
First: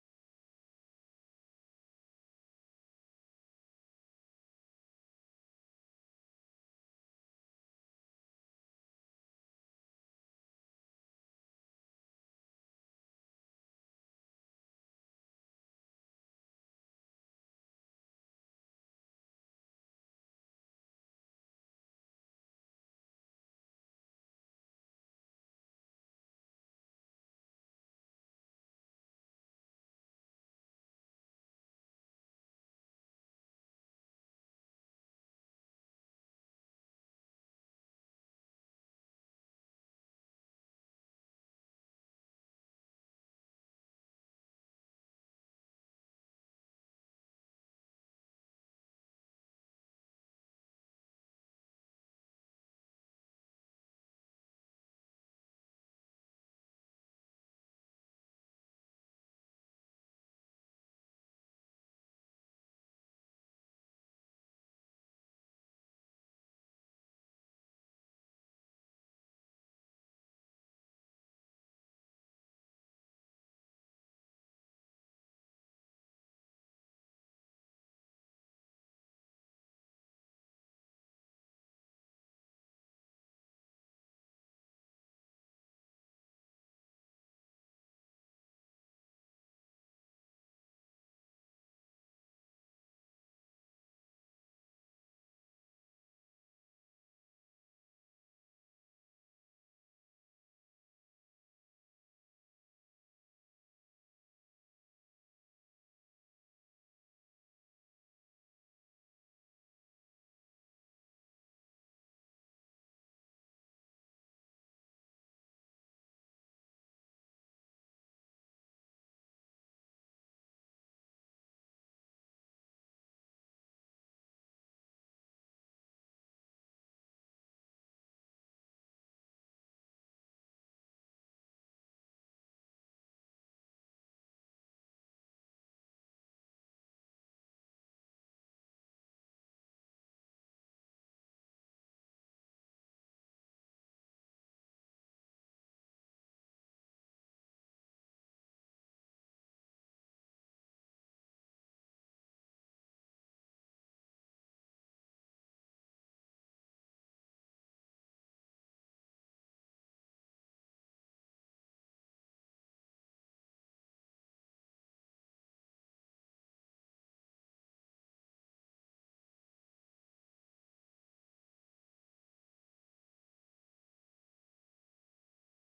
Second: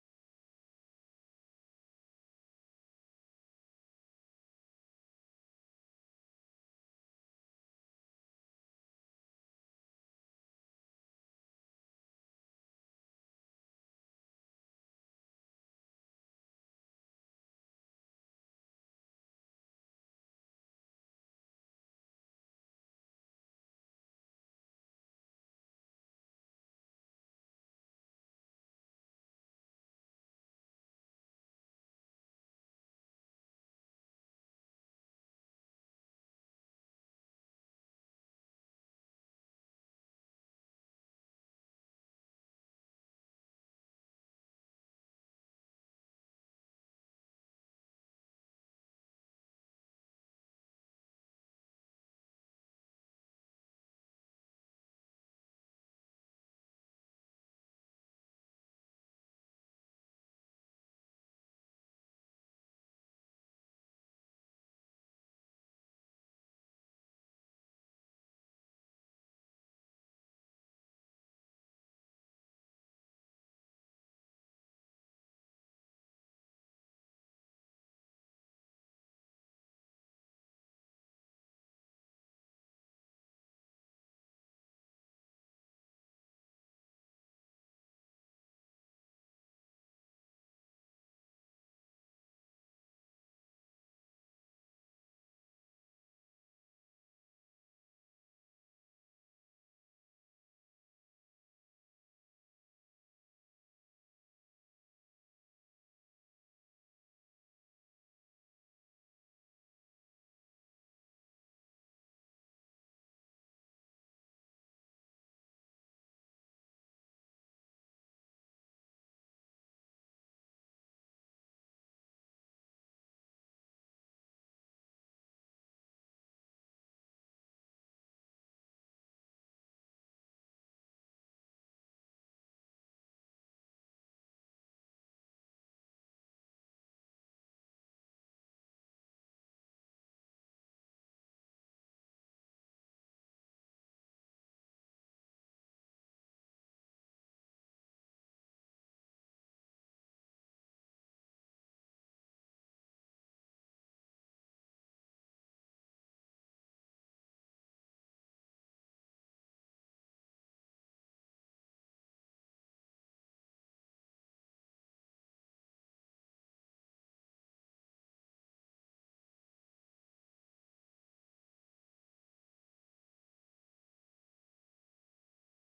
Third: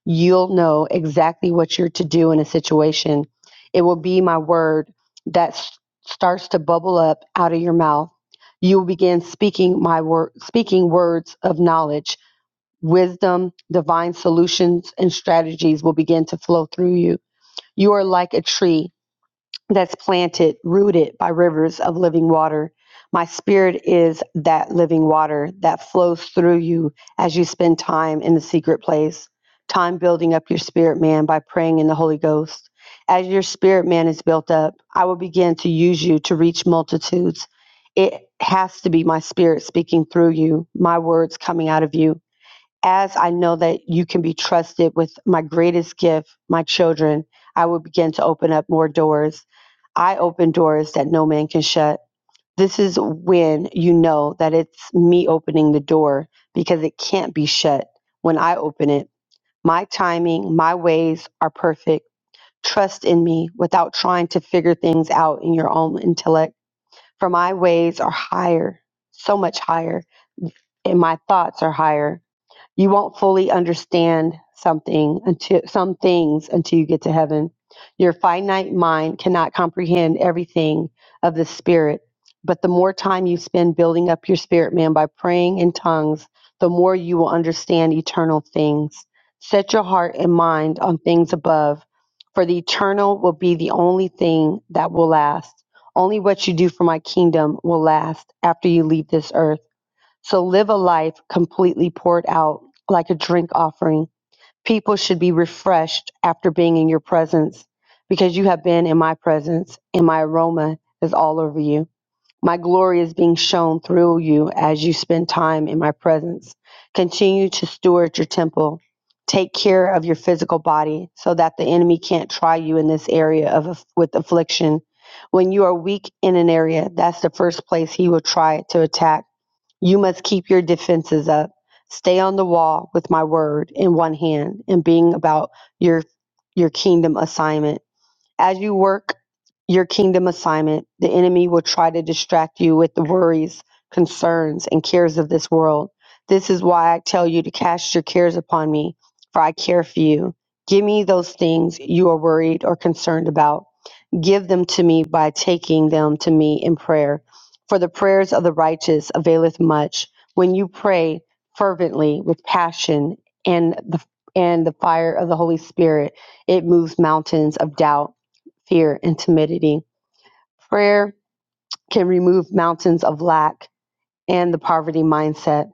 B: you'll know exactly what you're to do in a situation. It will be my word that s- starts to bubble up out of your mouth. You will begin speaking my word, speaking words of knowledge, wisdom, divine solutions, and strategies will begin to flow through you. You are like a tree that's planted, rooted by rivers of living water. My spirit is that living water that flows through you as you spend time in the secret place, time building up your spirit man by praying in the Holy Ghost. As your spirit man is built up, I will begin to use you to reach multitudes. It has to be my spirit speaking through you, my words coming out of you as I know that you can be trusted with my greatest gift, my children, I will begin to open up more doors. I open doors that no man can shut. This is when you know that it's me opening the door because it can't be shut when I open it. My timing, my ways are perfect. Trust in me without trying to figure things out in your own intellect. For my ways are higher, so much higher, and my thoughts are higher you won't fully understand something until some things until you get to heaven. Your finite mind cannot comprehend everything of the spirit, but the more time you spend building up your spirit man by praying in tongues, the more you will understand eternal things. Set your heart and mind on things above, for the eternal will be the only thing that will last. Only what you do for my kingdom will last after you leave this earth. So live a life completely poured out like a drink offering. People should be refreshed after being in your presence because you have been in my presence and my aroma is all over you. My glory is being shown through you as you spend time in my presence. Continue to steward your temple. Take care of your physical body so that the enemy can't try you in this area of with affliction. When you are weak in an area, that's the first place he will try to attack you must keep your defenses up. Stay on the wall with my word in one hand and being about your your kingdom assignment. As you work your kingdom assignment, the enemy will try to distract you with the worries, concerns, and cares of this world. This is why I tell you to cast your cares upon me, for I care for you. Give me those things you are worried or concerned about. Give them to me by taking them to me in prayer. For the prayers of the righteous availeth much. When you pray fervently with passion and the and the fire of the Holy Spirit, it moves mountains of doubt, fear, and timidity. Prayer can remove mountains of lack and the poverty mindset.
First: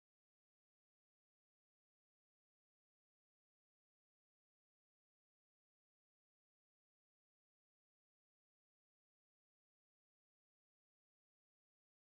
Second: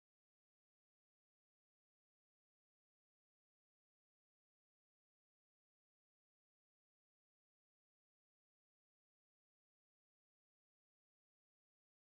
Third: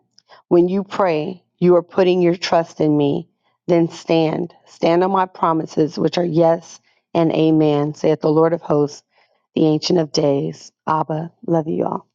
B: When you pray, you are putting your trust in me. Then stand, stand on my promises, which are yes and amen, saith the Lord of hosts, the Ancient of Days. Abba, love you all.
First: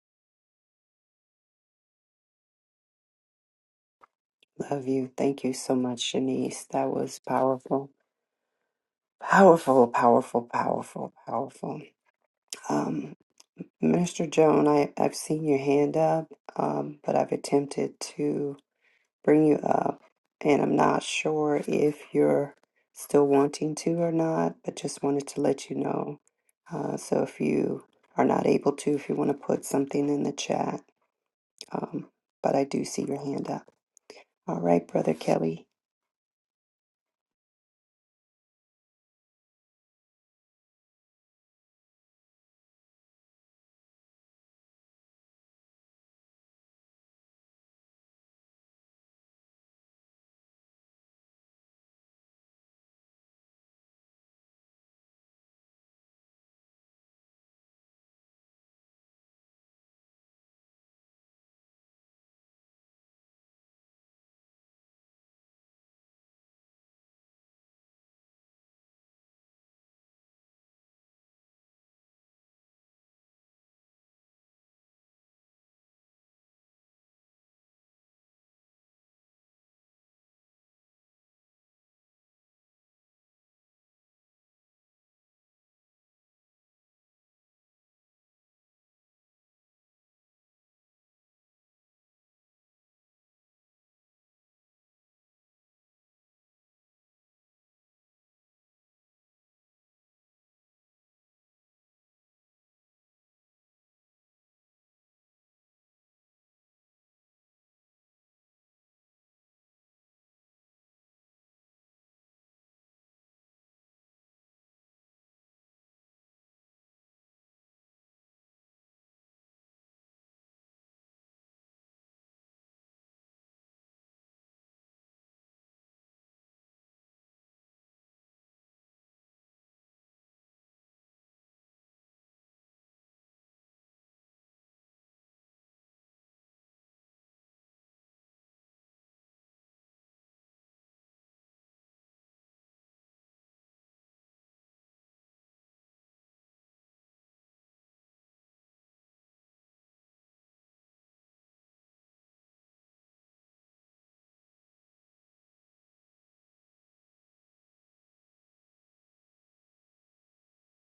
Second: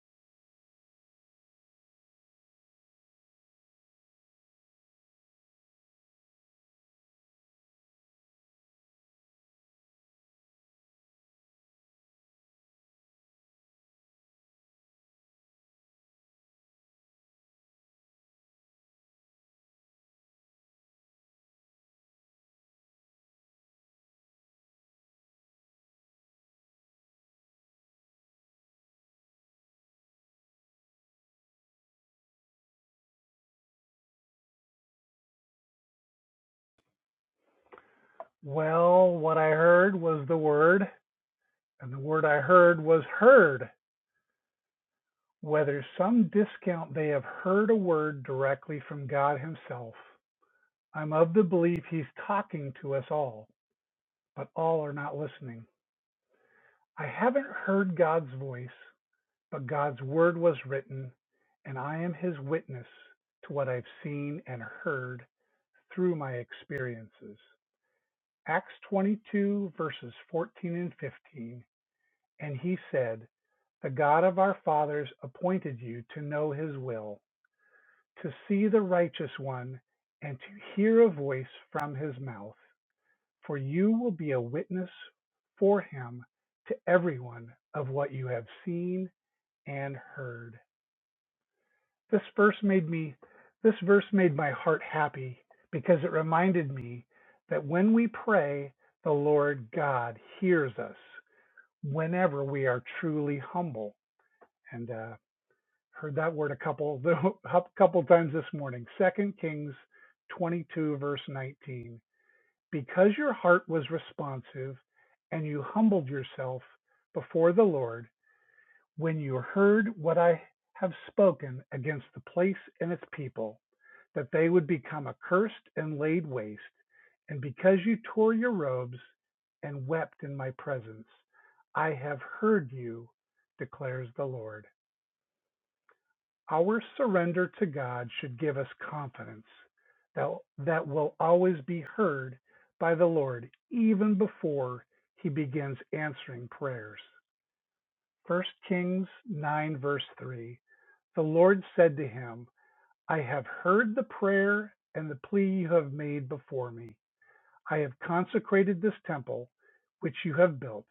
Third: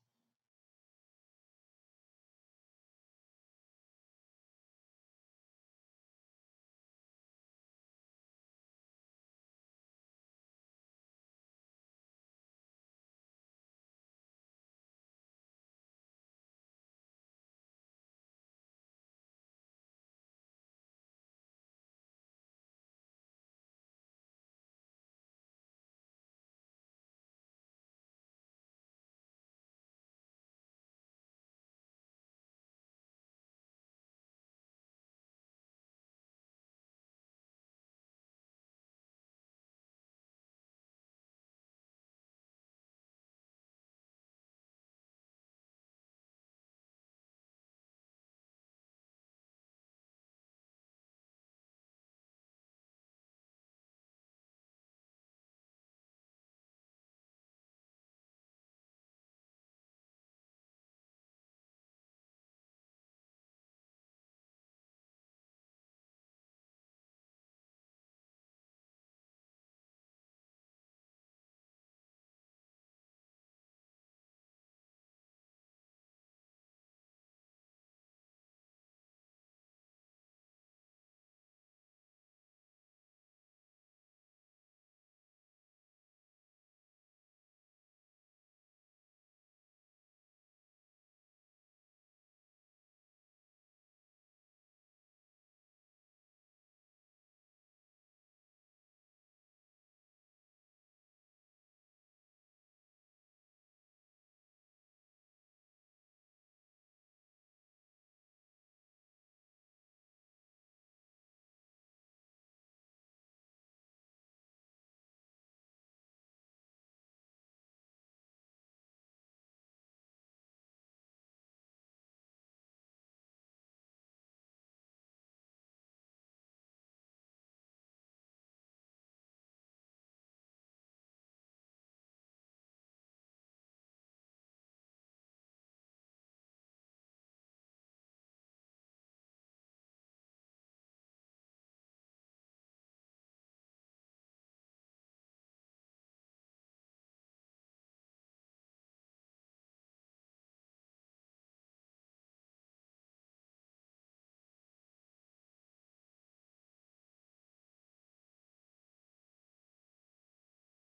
C: Well, what I heard was the word, and the word I heard was heard. Whether some discount they have heard a word directly from God Himself. I'm of the belief He's talking to us all, but all are not listening. I haven't heard God's voice, but God's word was written, and I am His witness to what I've seen and heard through my experiences. Acts 22, verses 14 and 15. And He said, The God of our fathers appointed you to know his will, to see the righteous one, and to hear a voice from his mouth. For you will be a witness for him to everyone of what you have seen and heard. This verse made me this verse made my heart happy because it reminded me that when we pray, the Lord God hears us whenever we are truly humble. And uh, heard that word a couple a couple times this morning. Second Kings 22 verse 19. Because your heart was responsive and you humbled yourself before the Lord when you heard what I have spoken against the place and its people that they would become accursed and laid waste and because you tore your robes and wept in my presence I have heard you declares the Lord. Our surrender to God should give us confidence that, that will always be heard by the Lord even before he begins answering prayers. 1 Kings 9, verse 3 The Lord said to him, I have heard the prayer and the plea you have made before me. I have consecrated this temple, which you have built,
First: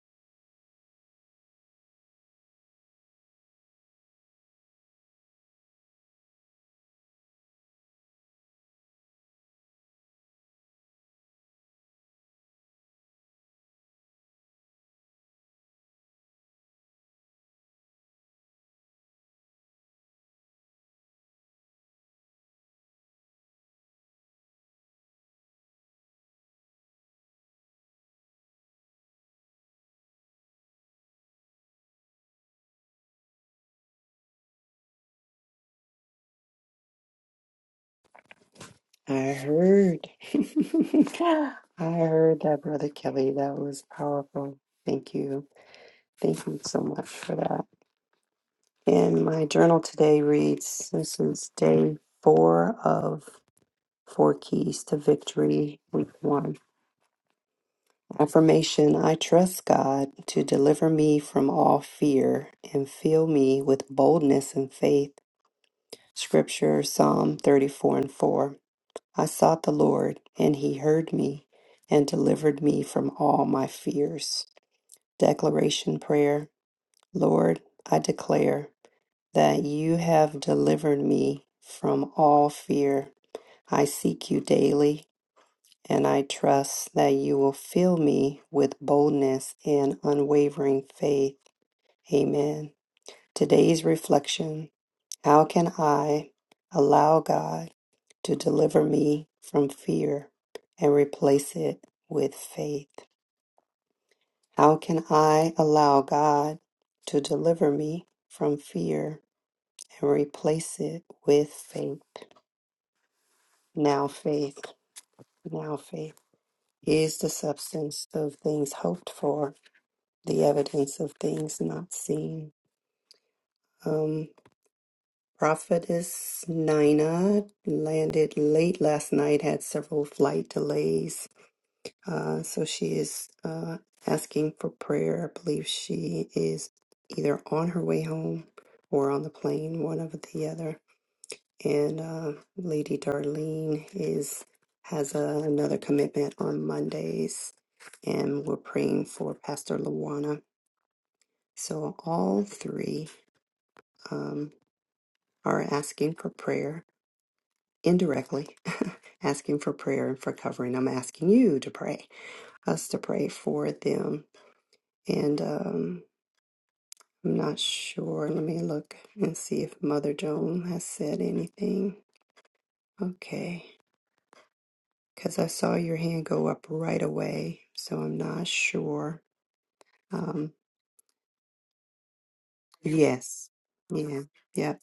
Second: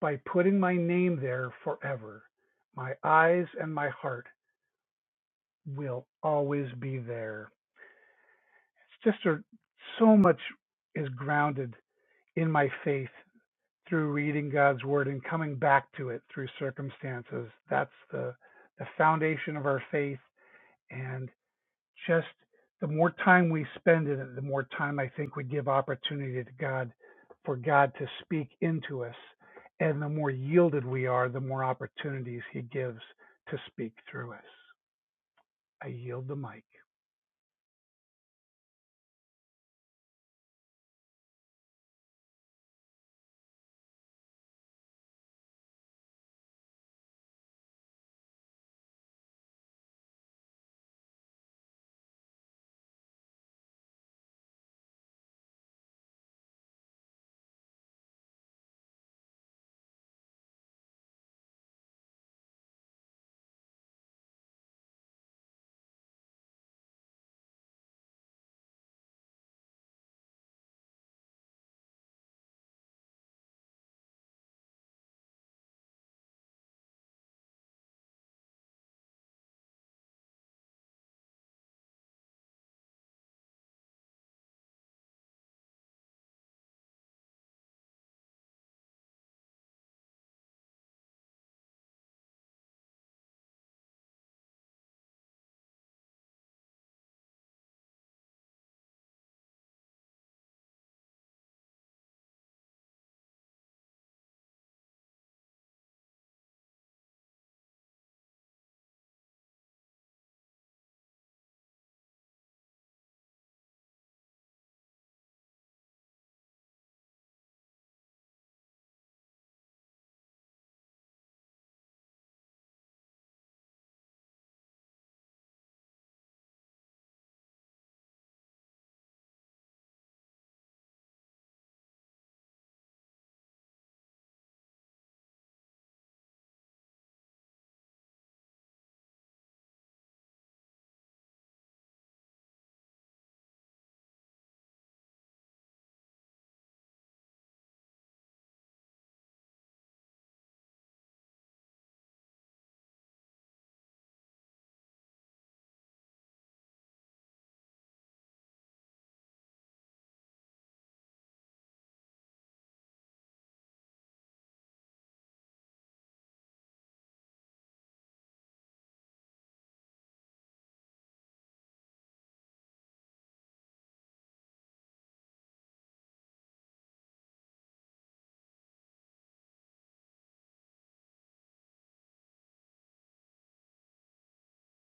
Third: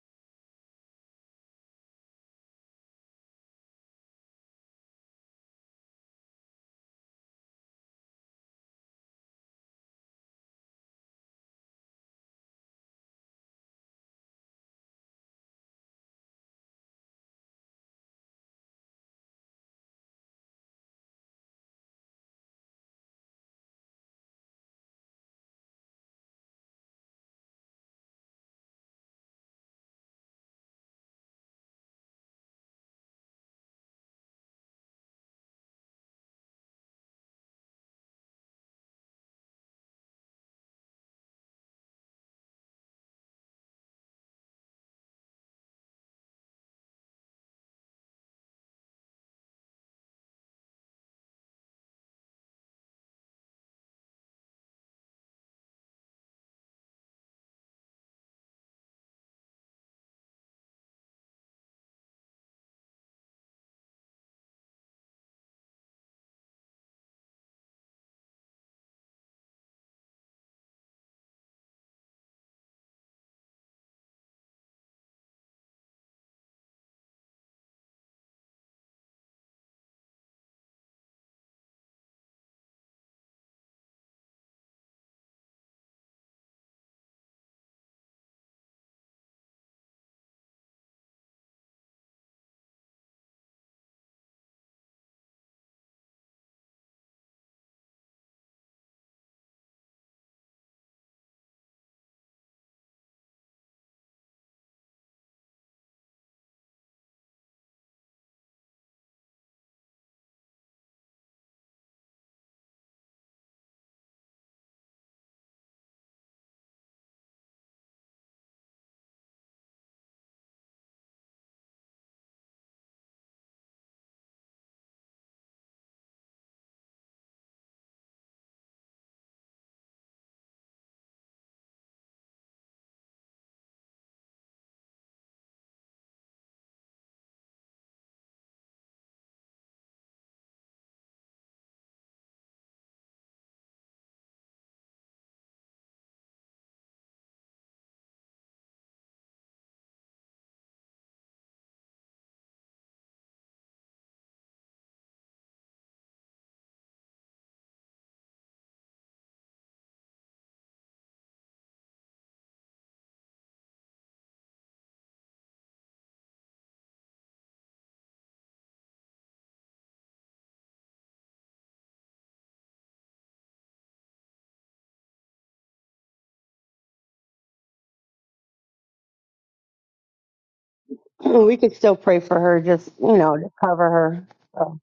C: by putting my name there forever. My eyes and my heart will always be there. sister, so much is grounded in my faith through reading God's word and coming back to it through circumstances. That's the the foundation of our faith and just the more time we spend in it, the more time I think we give opportunity to God for God to speak into us. And the more yielded we are, the more opportunities he gives to speak through us. I yield the mic.
B: we could still pray for her, just you know, to cover her. So,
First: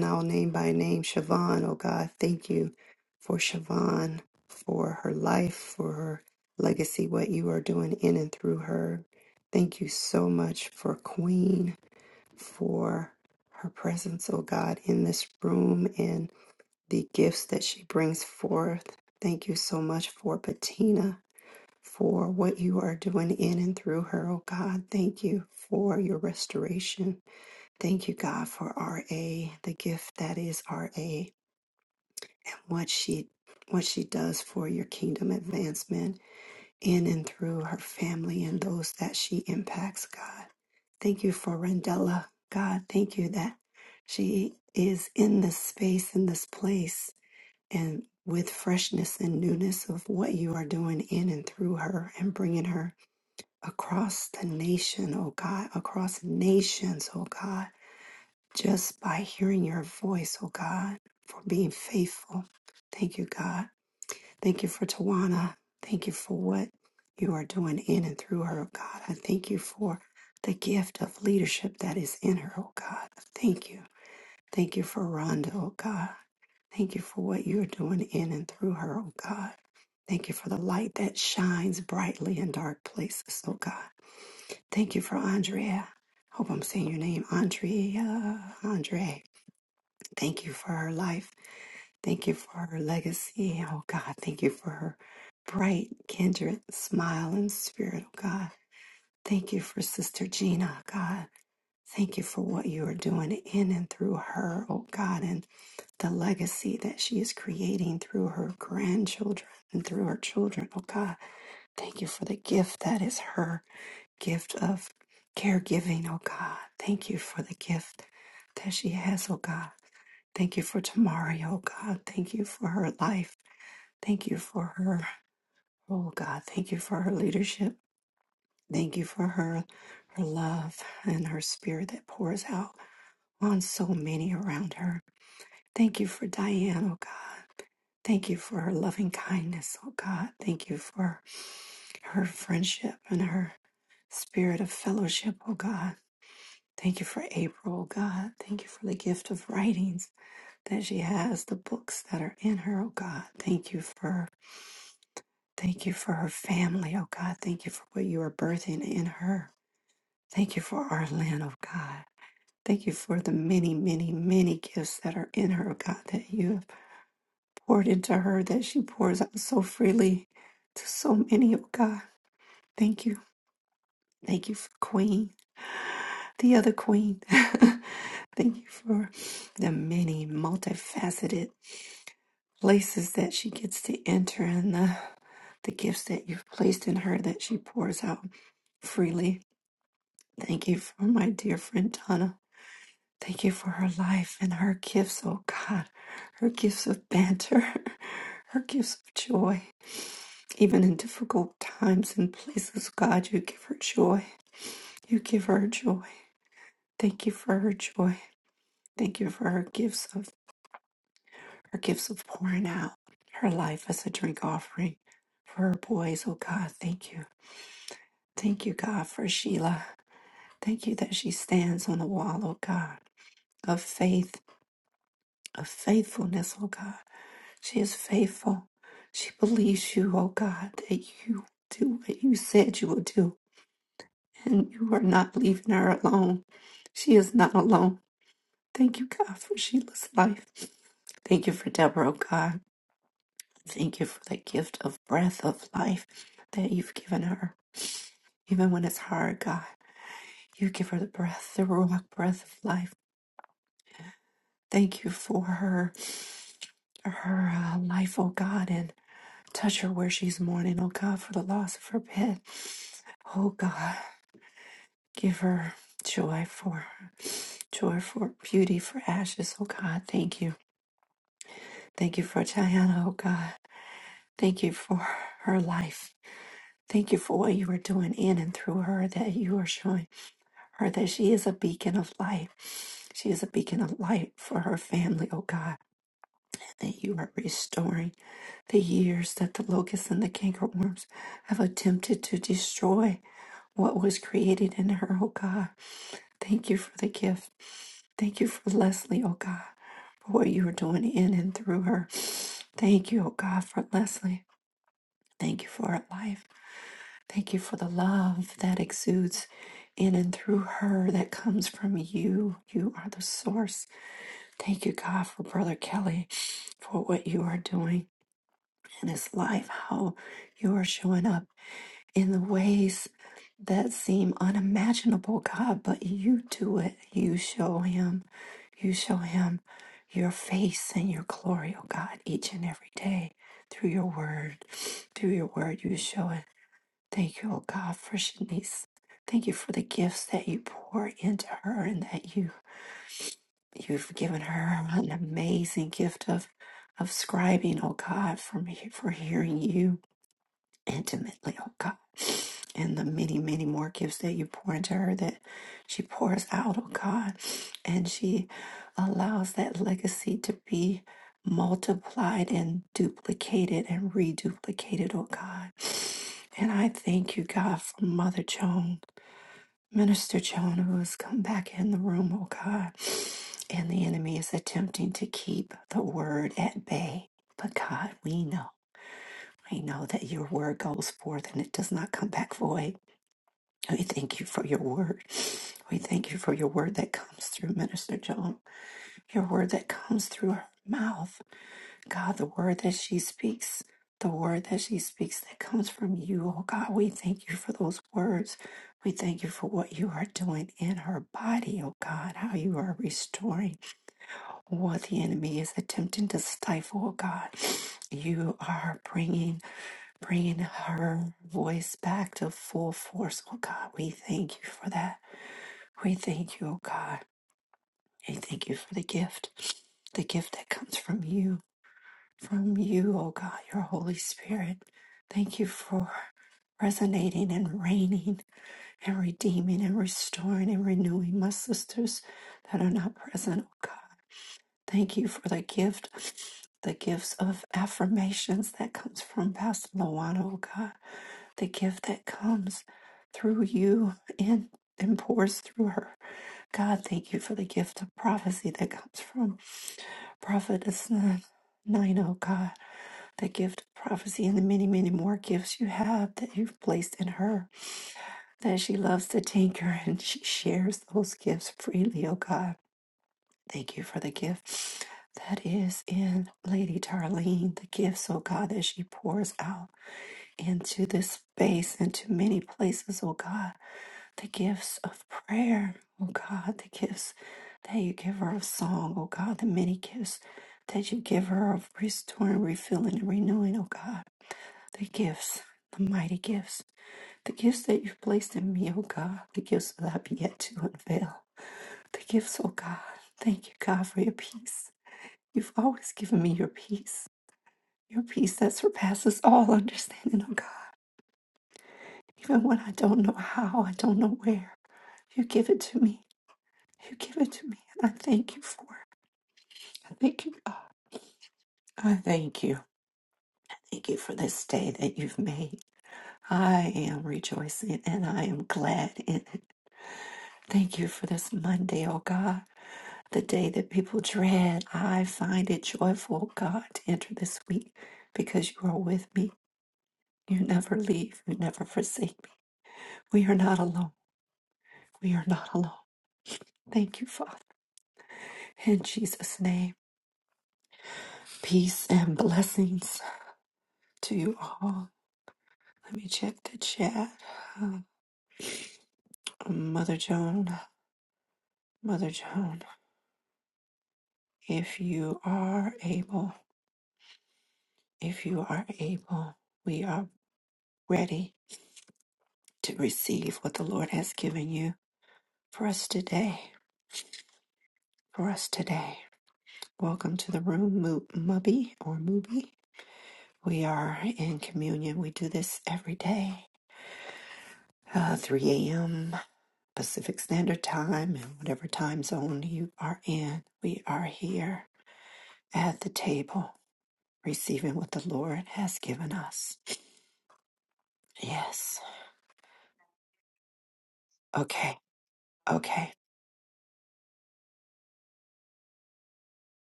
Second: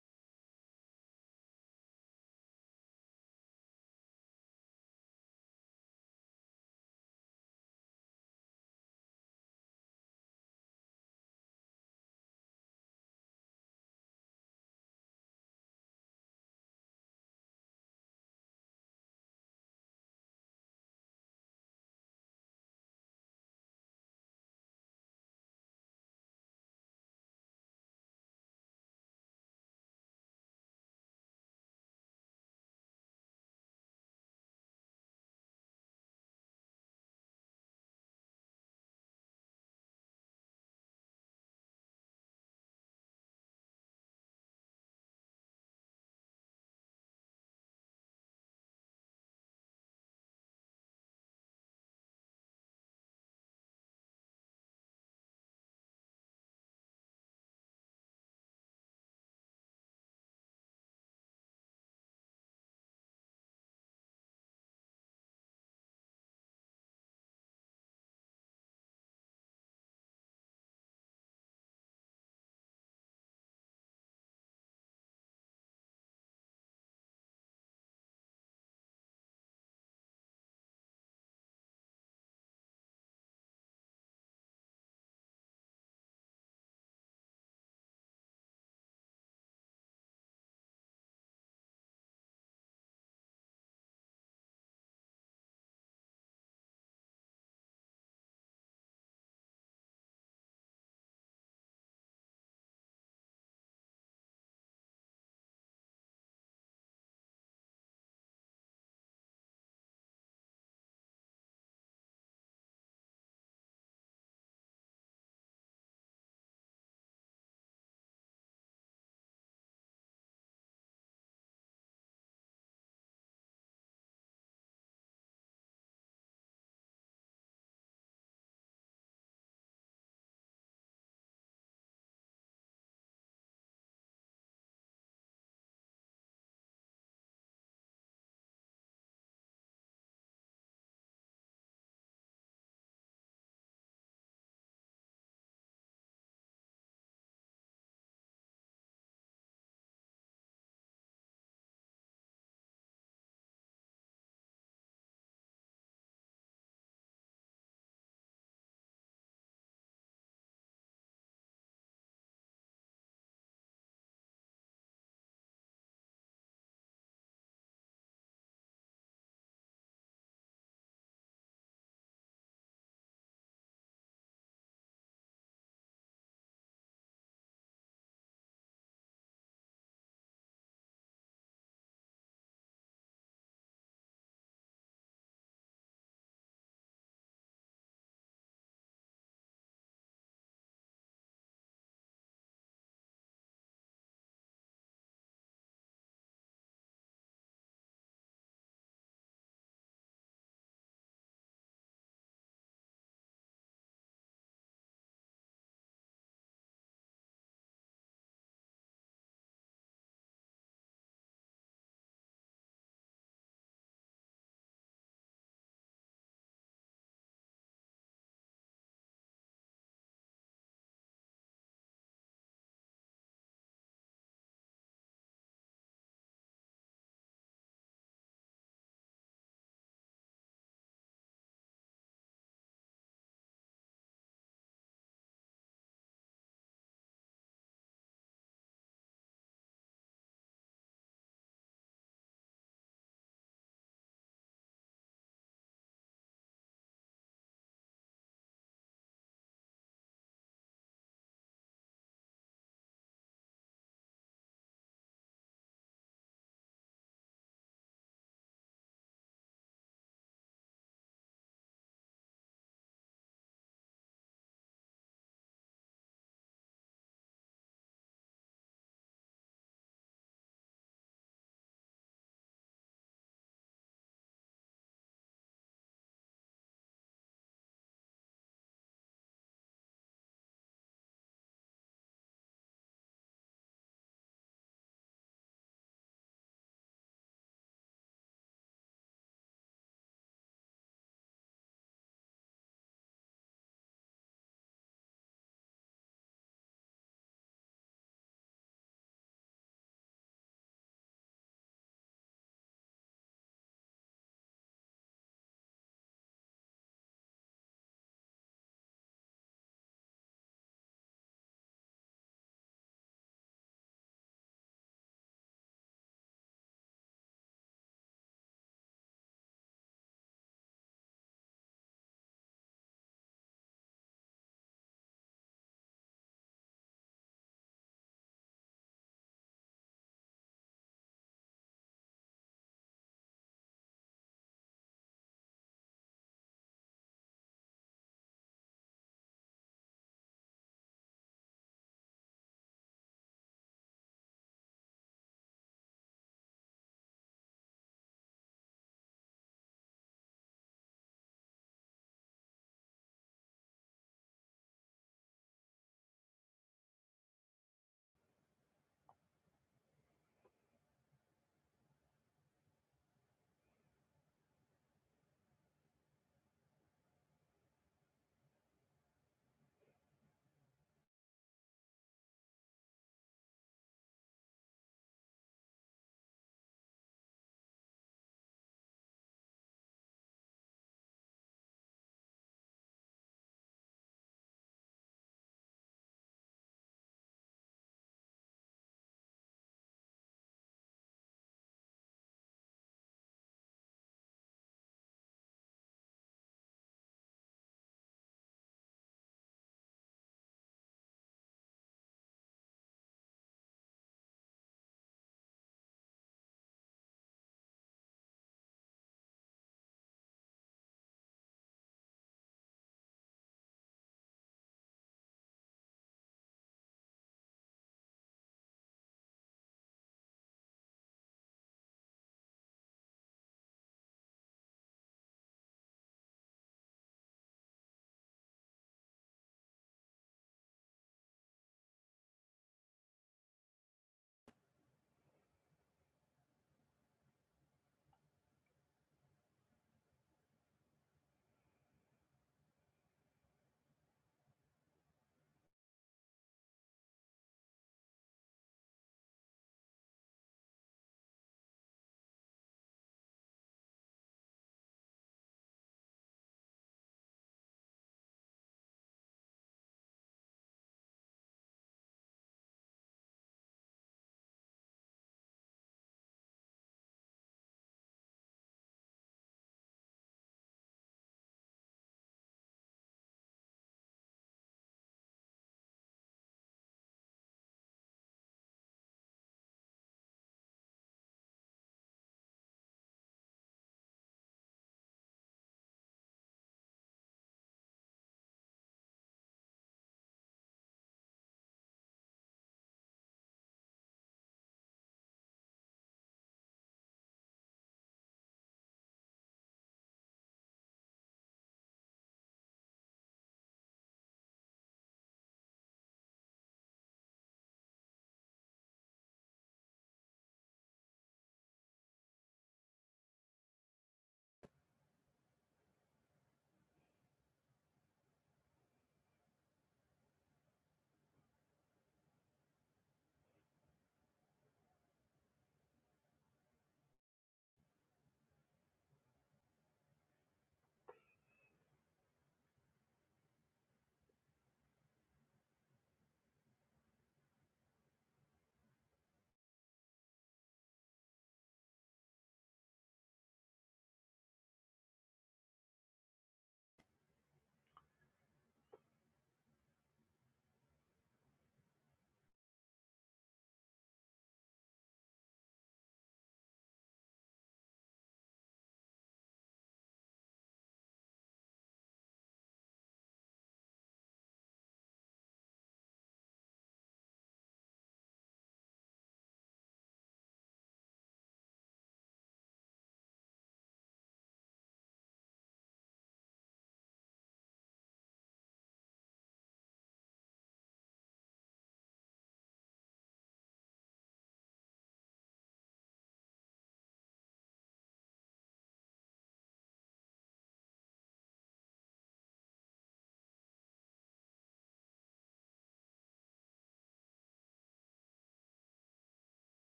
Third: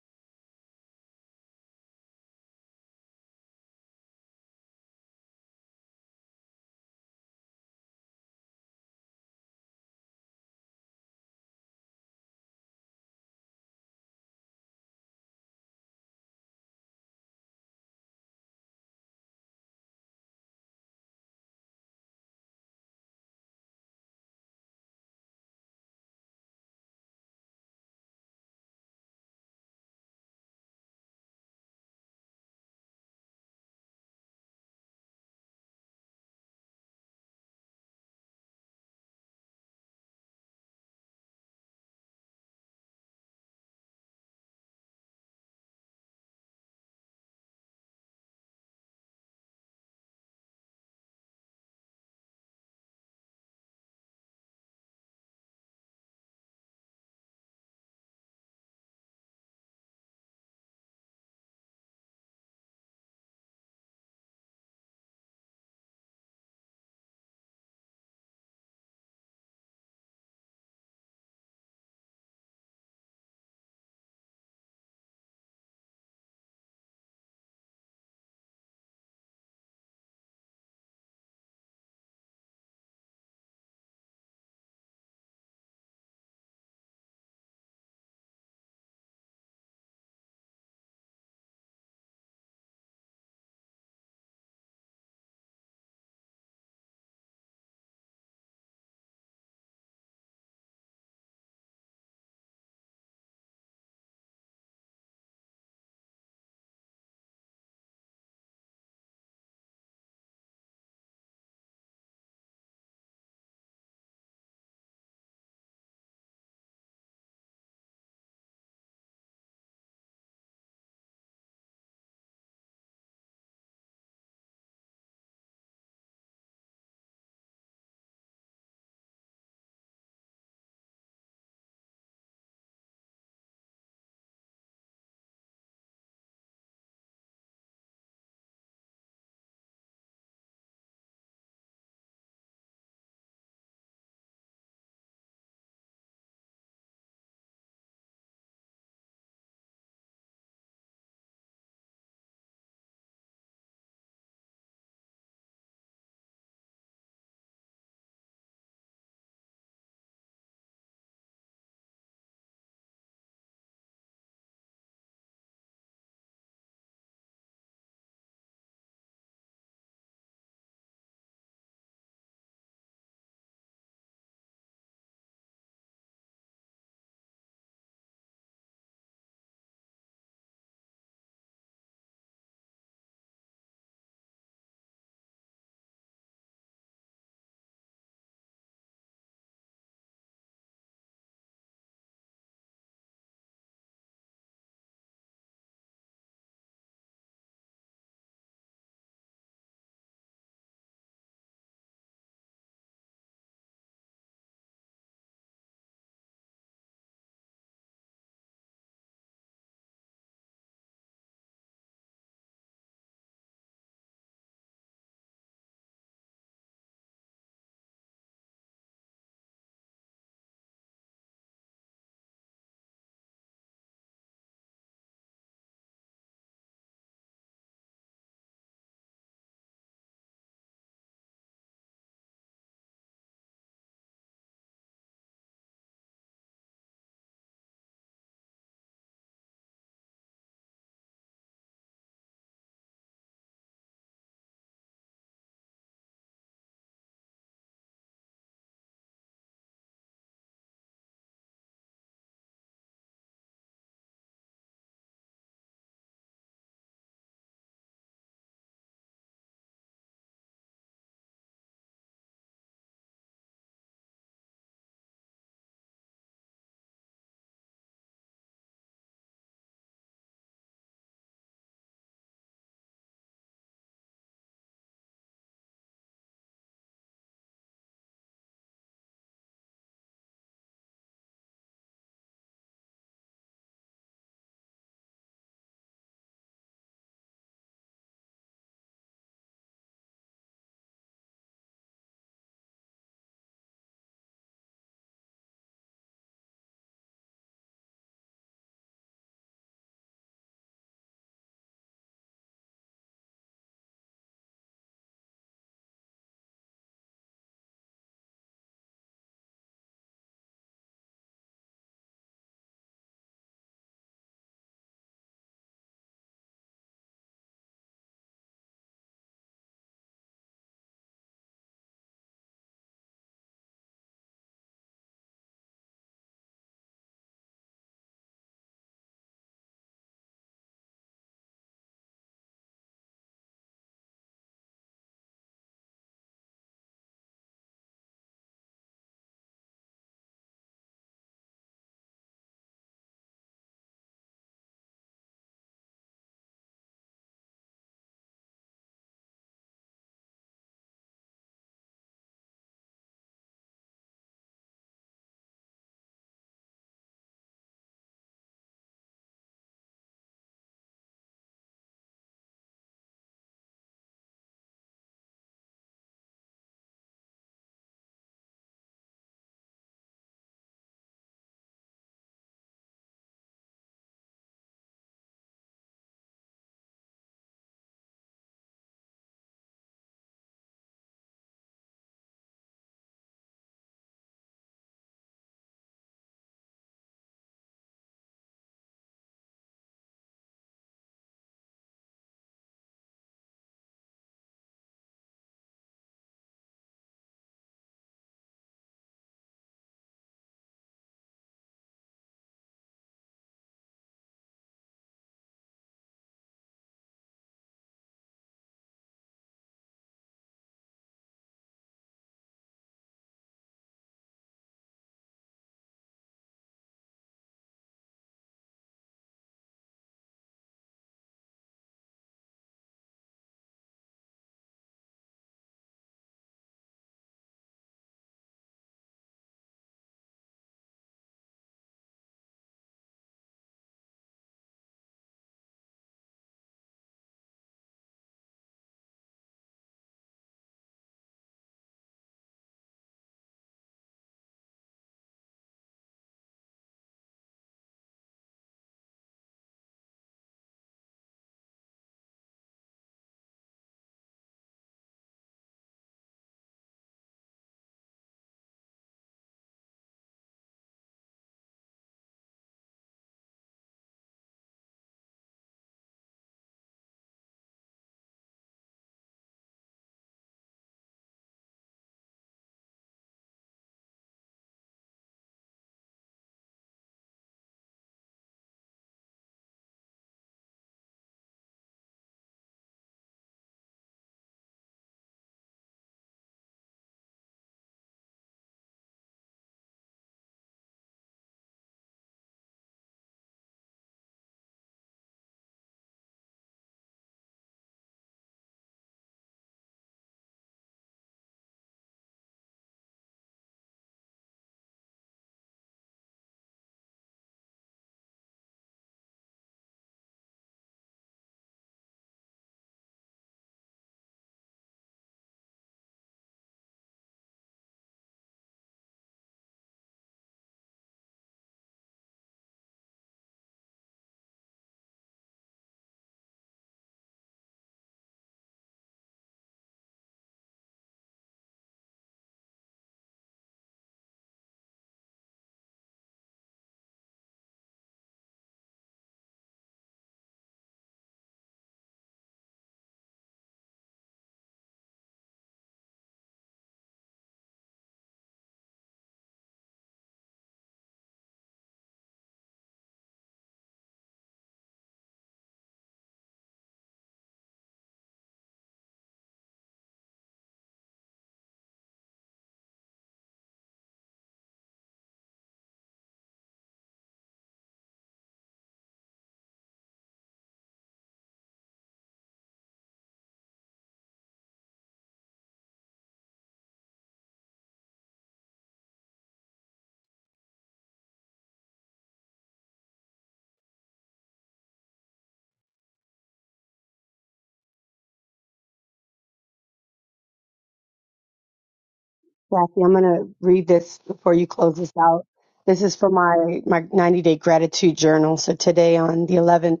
B: Kathy, I'm gonna read this before you close this out. This is for my my 90 day gratitude journal. So today on the 11th.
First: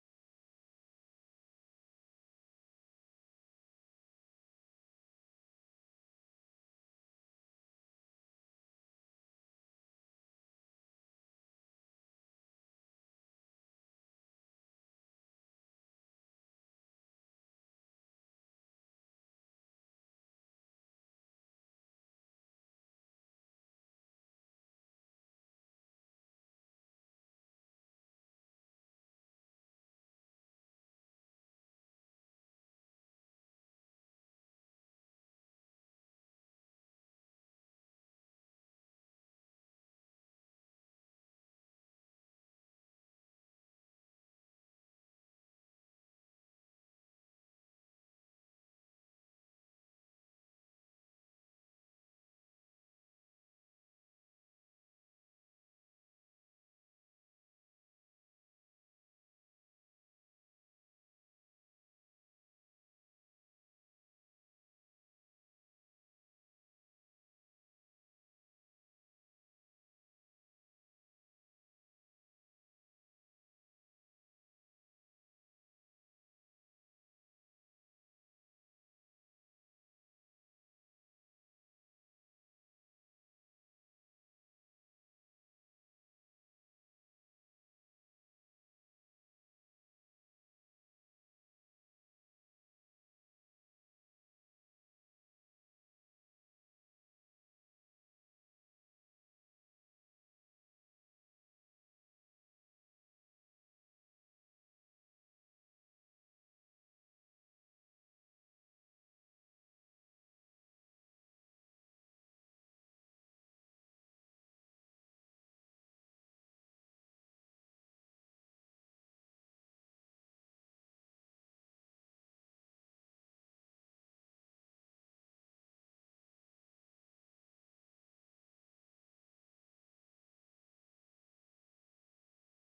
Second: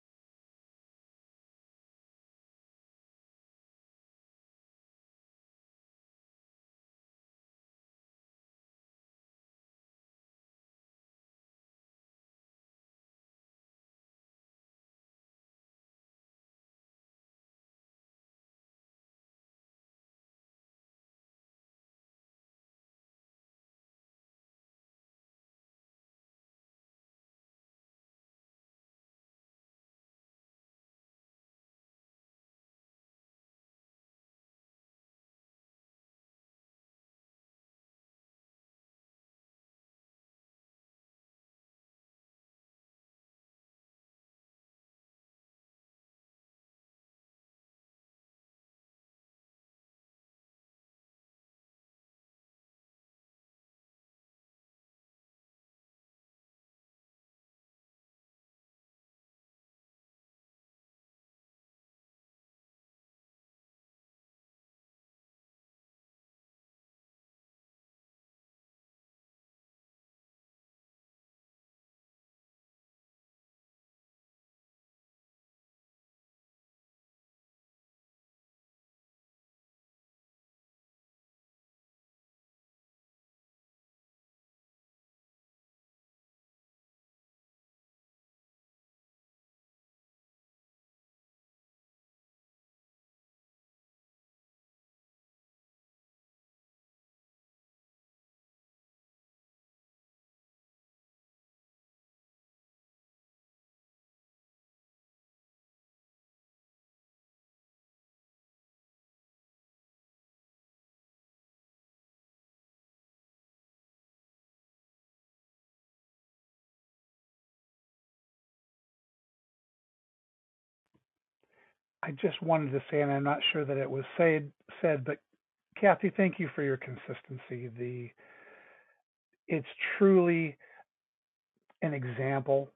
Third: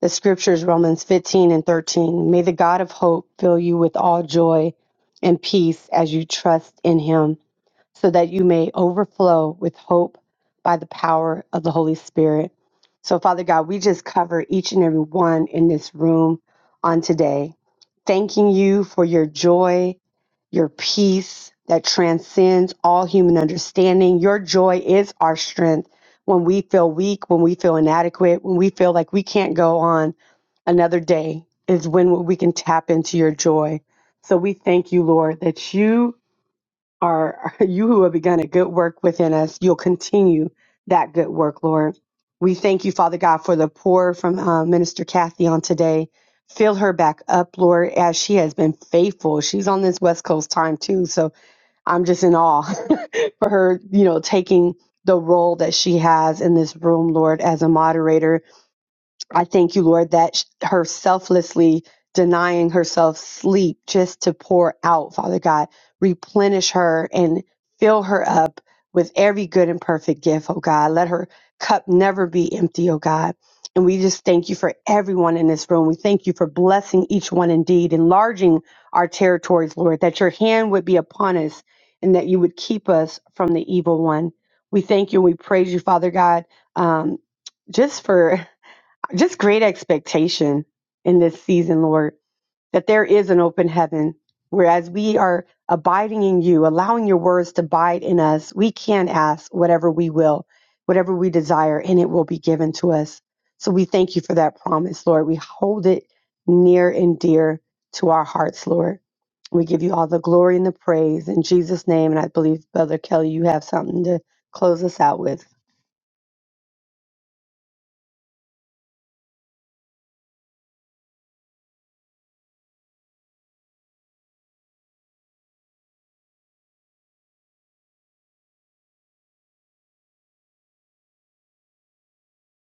B: The scriptures, Romans 15 and 13. May the God of hope fill you with all joy and peace as you trust in him, so that you may overflow with hope by the power of the Holy Spirit. So, Father God, we just cover each and every one in this room on today, thanking you for your joy, your peace that transcends all human understanding. Your joy is our strength when we feel weak, when we feel inadequate, when we feel like we can't go on another day is when we can tap into your joy. So we thank you, Lord, that you are you who have begun a good work within us. You'll continue that good work, Lord. We thank you, Father God, for the pour from uh, Minister Kathy on today. Fill her back up, Lord, as she has been faithful. She's on this West Coast time too, so I'm just in awe for her, you know, taking the role that she has in this room, Lord, as a moderator I thank you, Lord, that sh- her selflessly denying herself sleep just to pour out, Father God, replenish her and fill her up with every good and perfect gift, oh God. Let her cup never be empty, oh God. And we just thank you for everyone in this room. We thank you for blessing each one indeed, enlarging our territories, Lord, that your hand would be upon us and that you would keep us from the evil one. We thank you and we praise you, Father God, um, just for. Just great expectation in this season, Lord, that there is an open heaven. Whereas we are abiding in you, allowing your words to abide in us, we can ask whatever we will, whatever we desire, and it will be given to us. So we thank you for that promise, Lord. We hold it near and dear to our hearts, Lord. We give you all the glory and the praise in Jesus' name. And I believe, Brother Kelly, you have something to close us out with.
C: I just wanted to say, and I'm not sure that it was said, said, but Kathy, thank you for your consistency. The it's truly an example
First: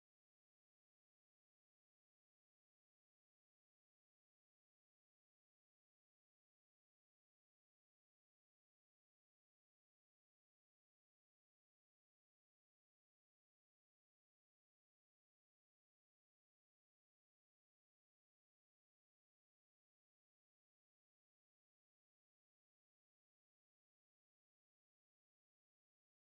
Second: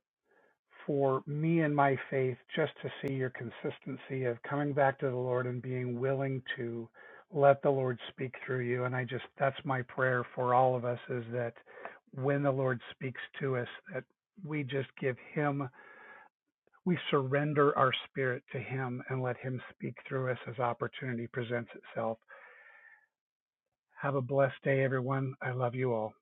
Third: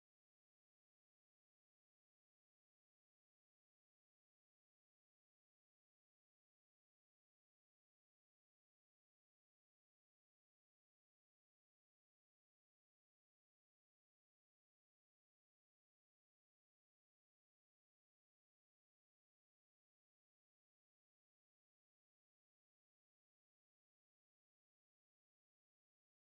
C: for me and my faith just to see your consistency of coming back to the Lord and being willing to let the Lord speak through you. And I just that's my prayer for all of us is that when the Lord speaks to us, that we just give him we surrender our spirit to him and let him speak through us as opportunity presents itself. Have a blessed day, everyone. I love you all.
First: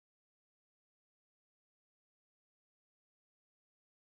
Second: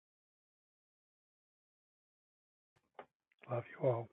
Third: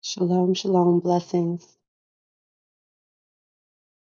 B: Shalom, shalom, blessings.
C: Love you all.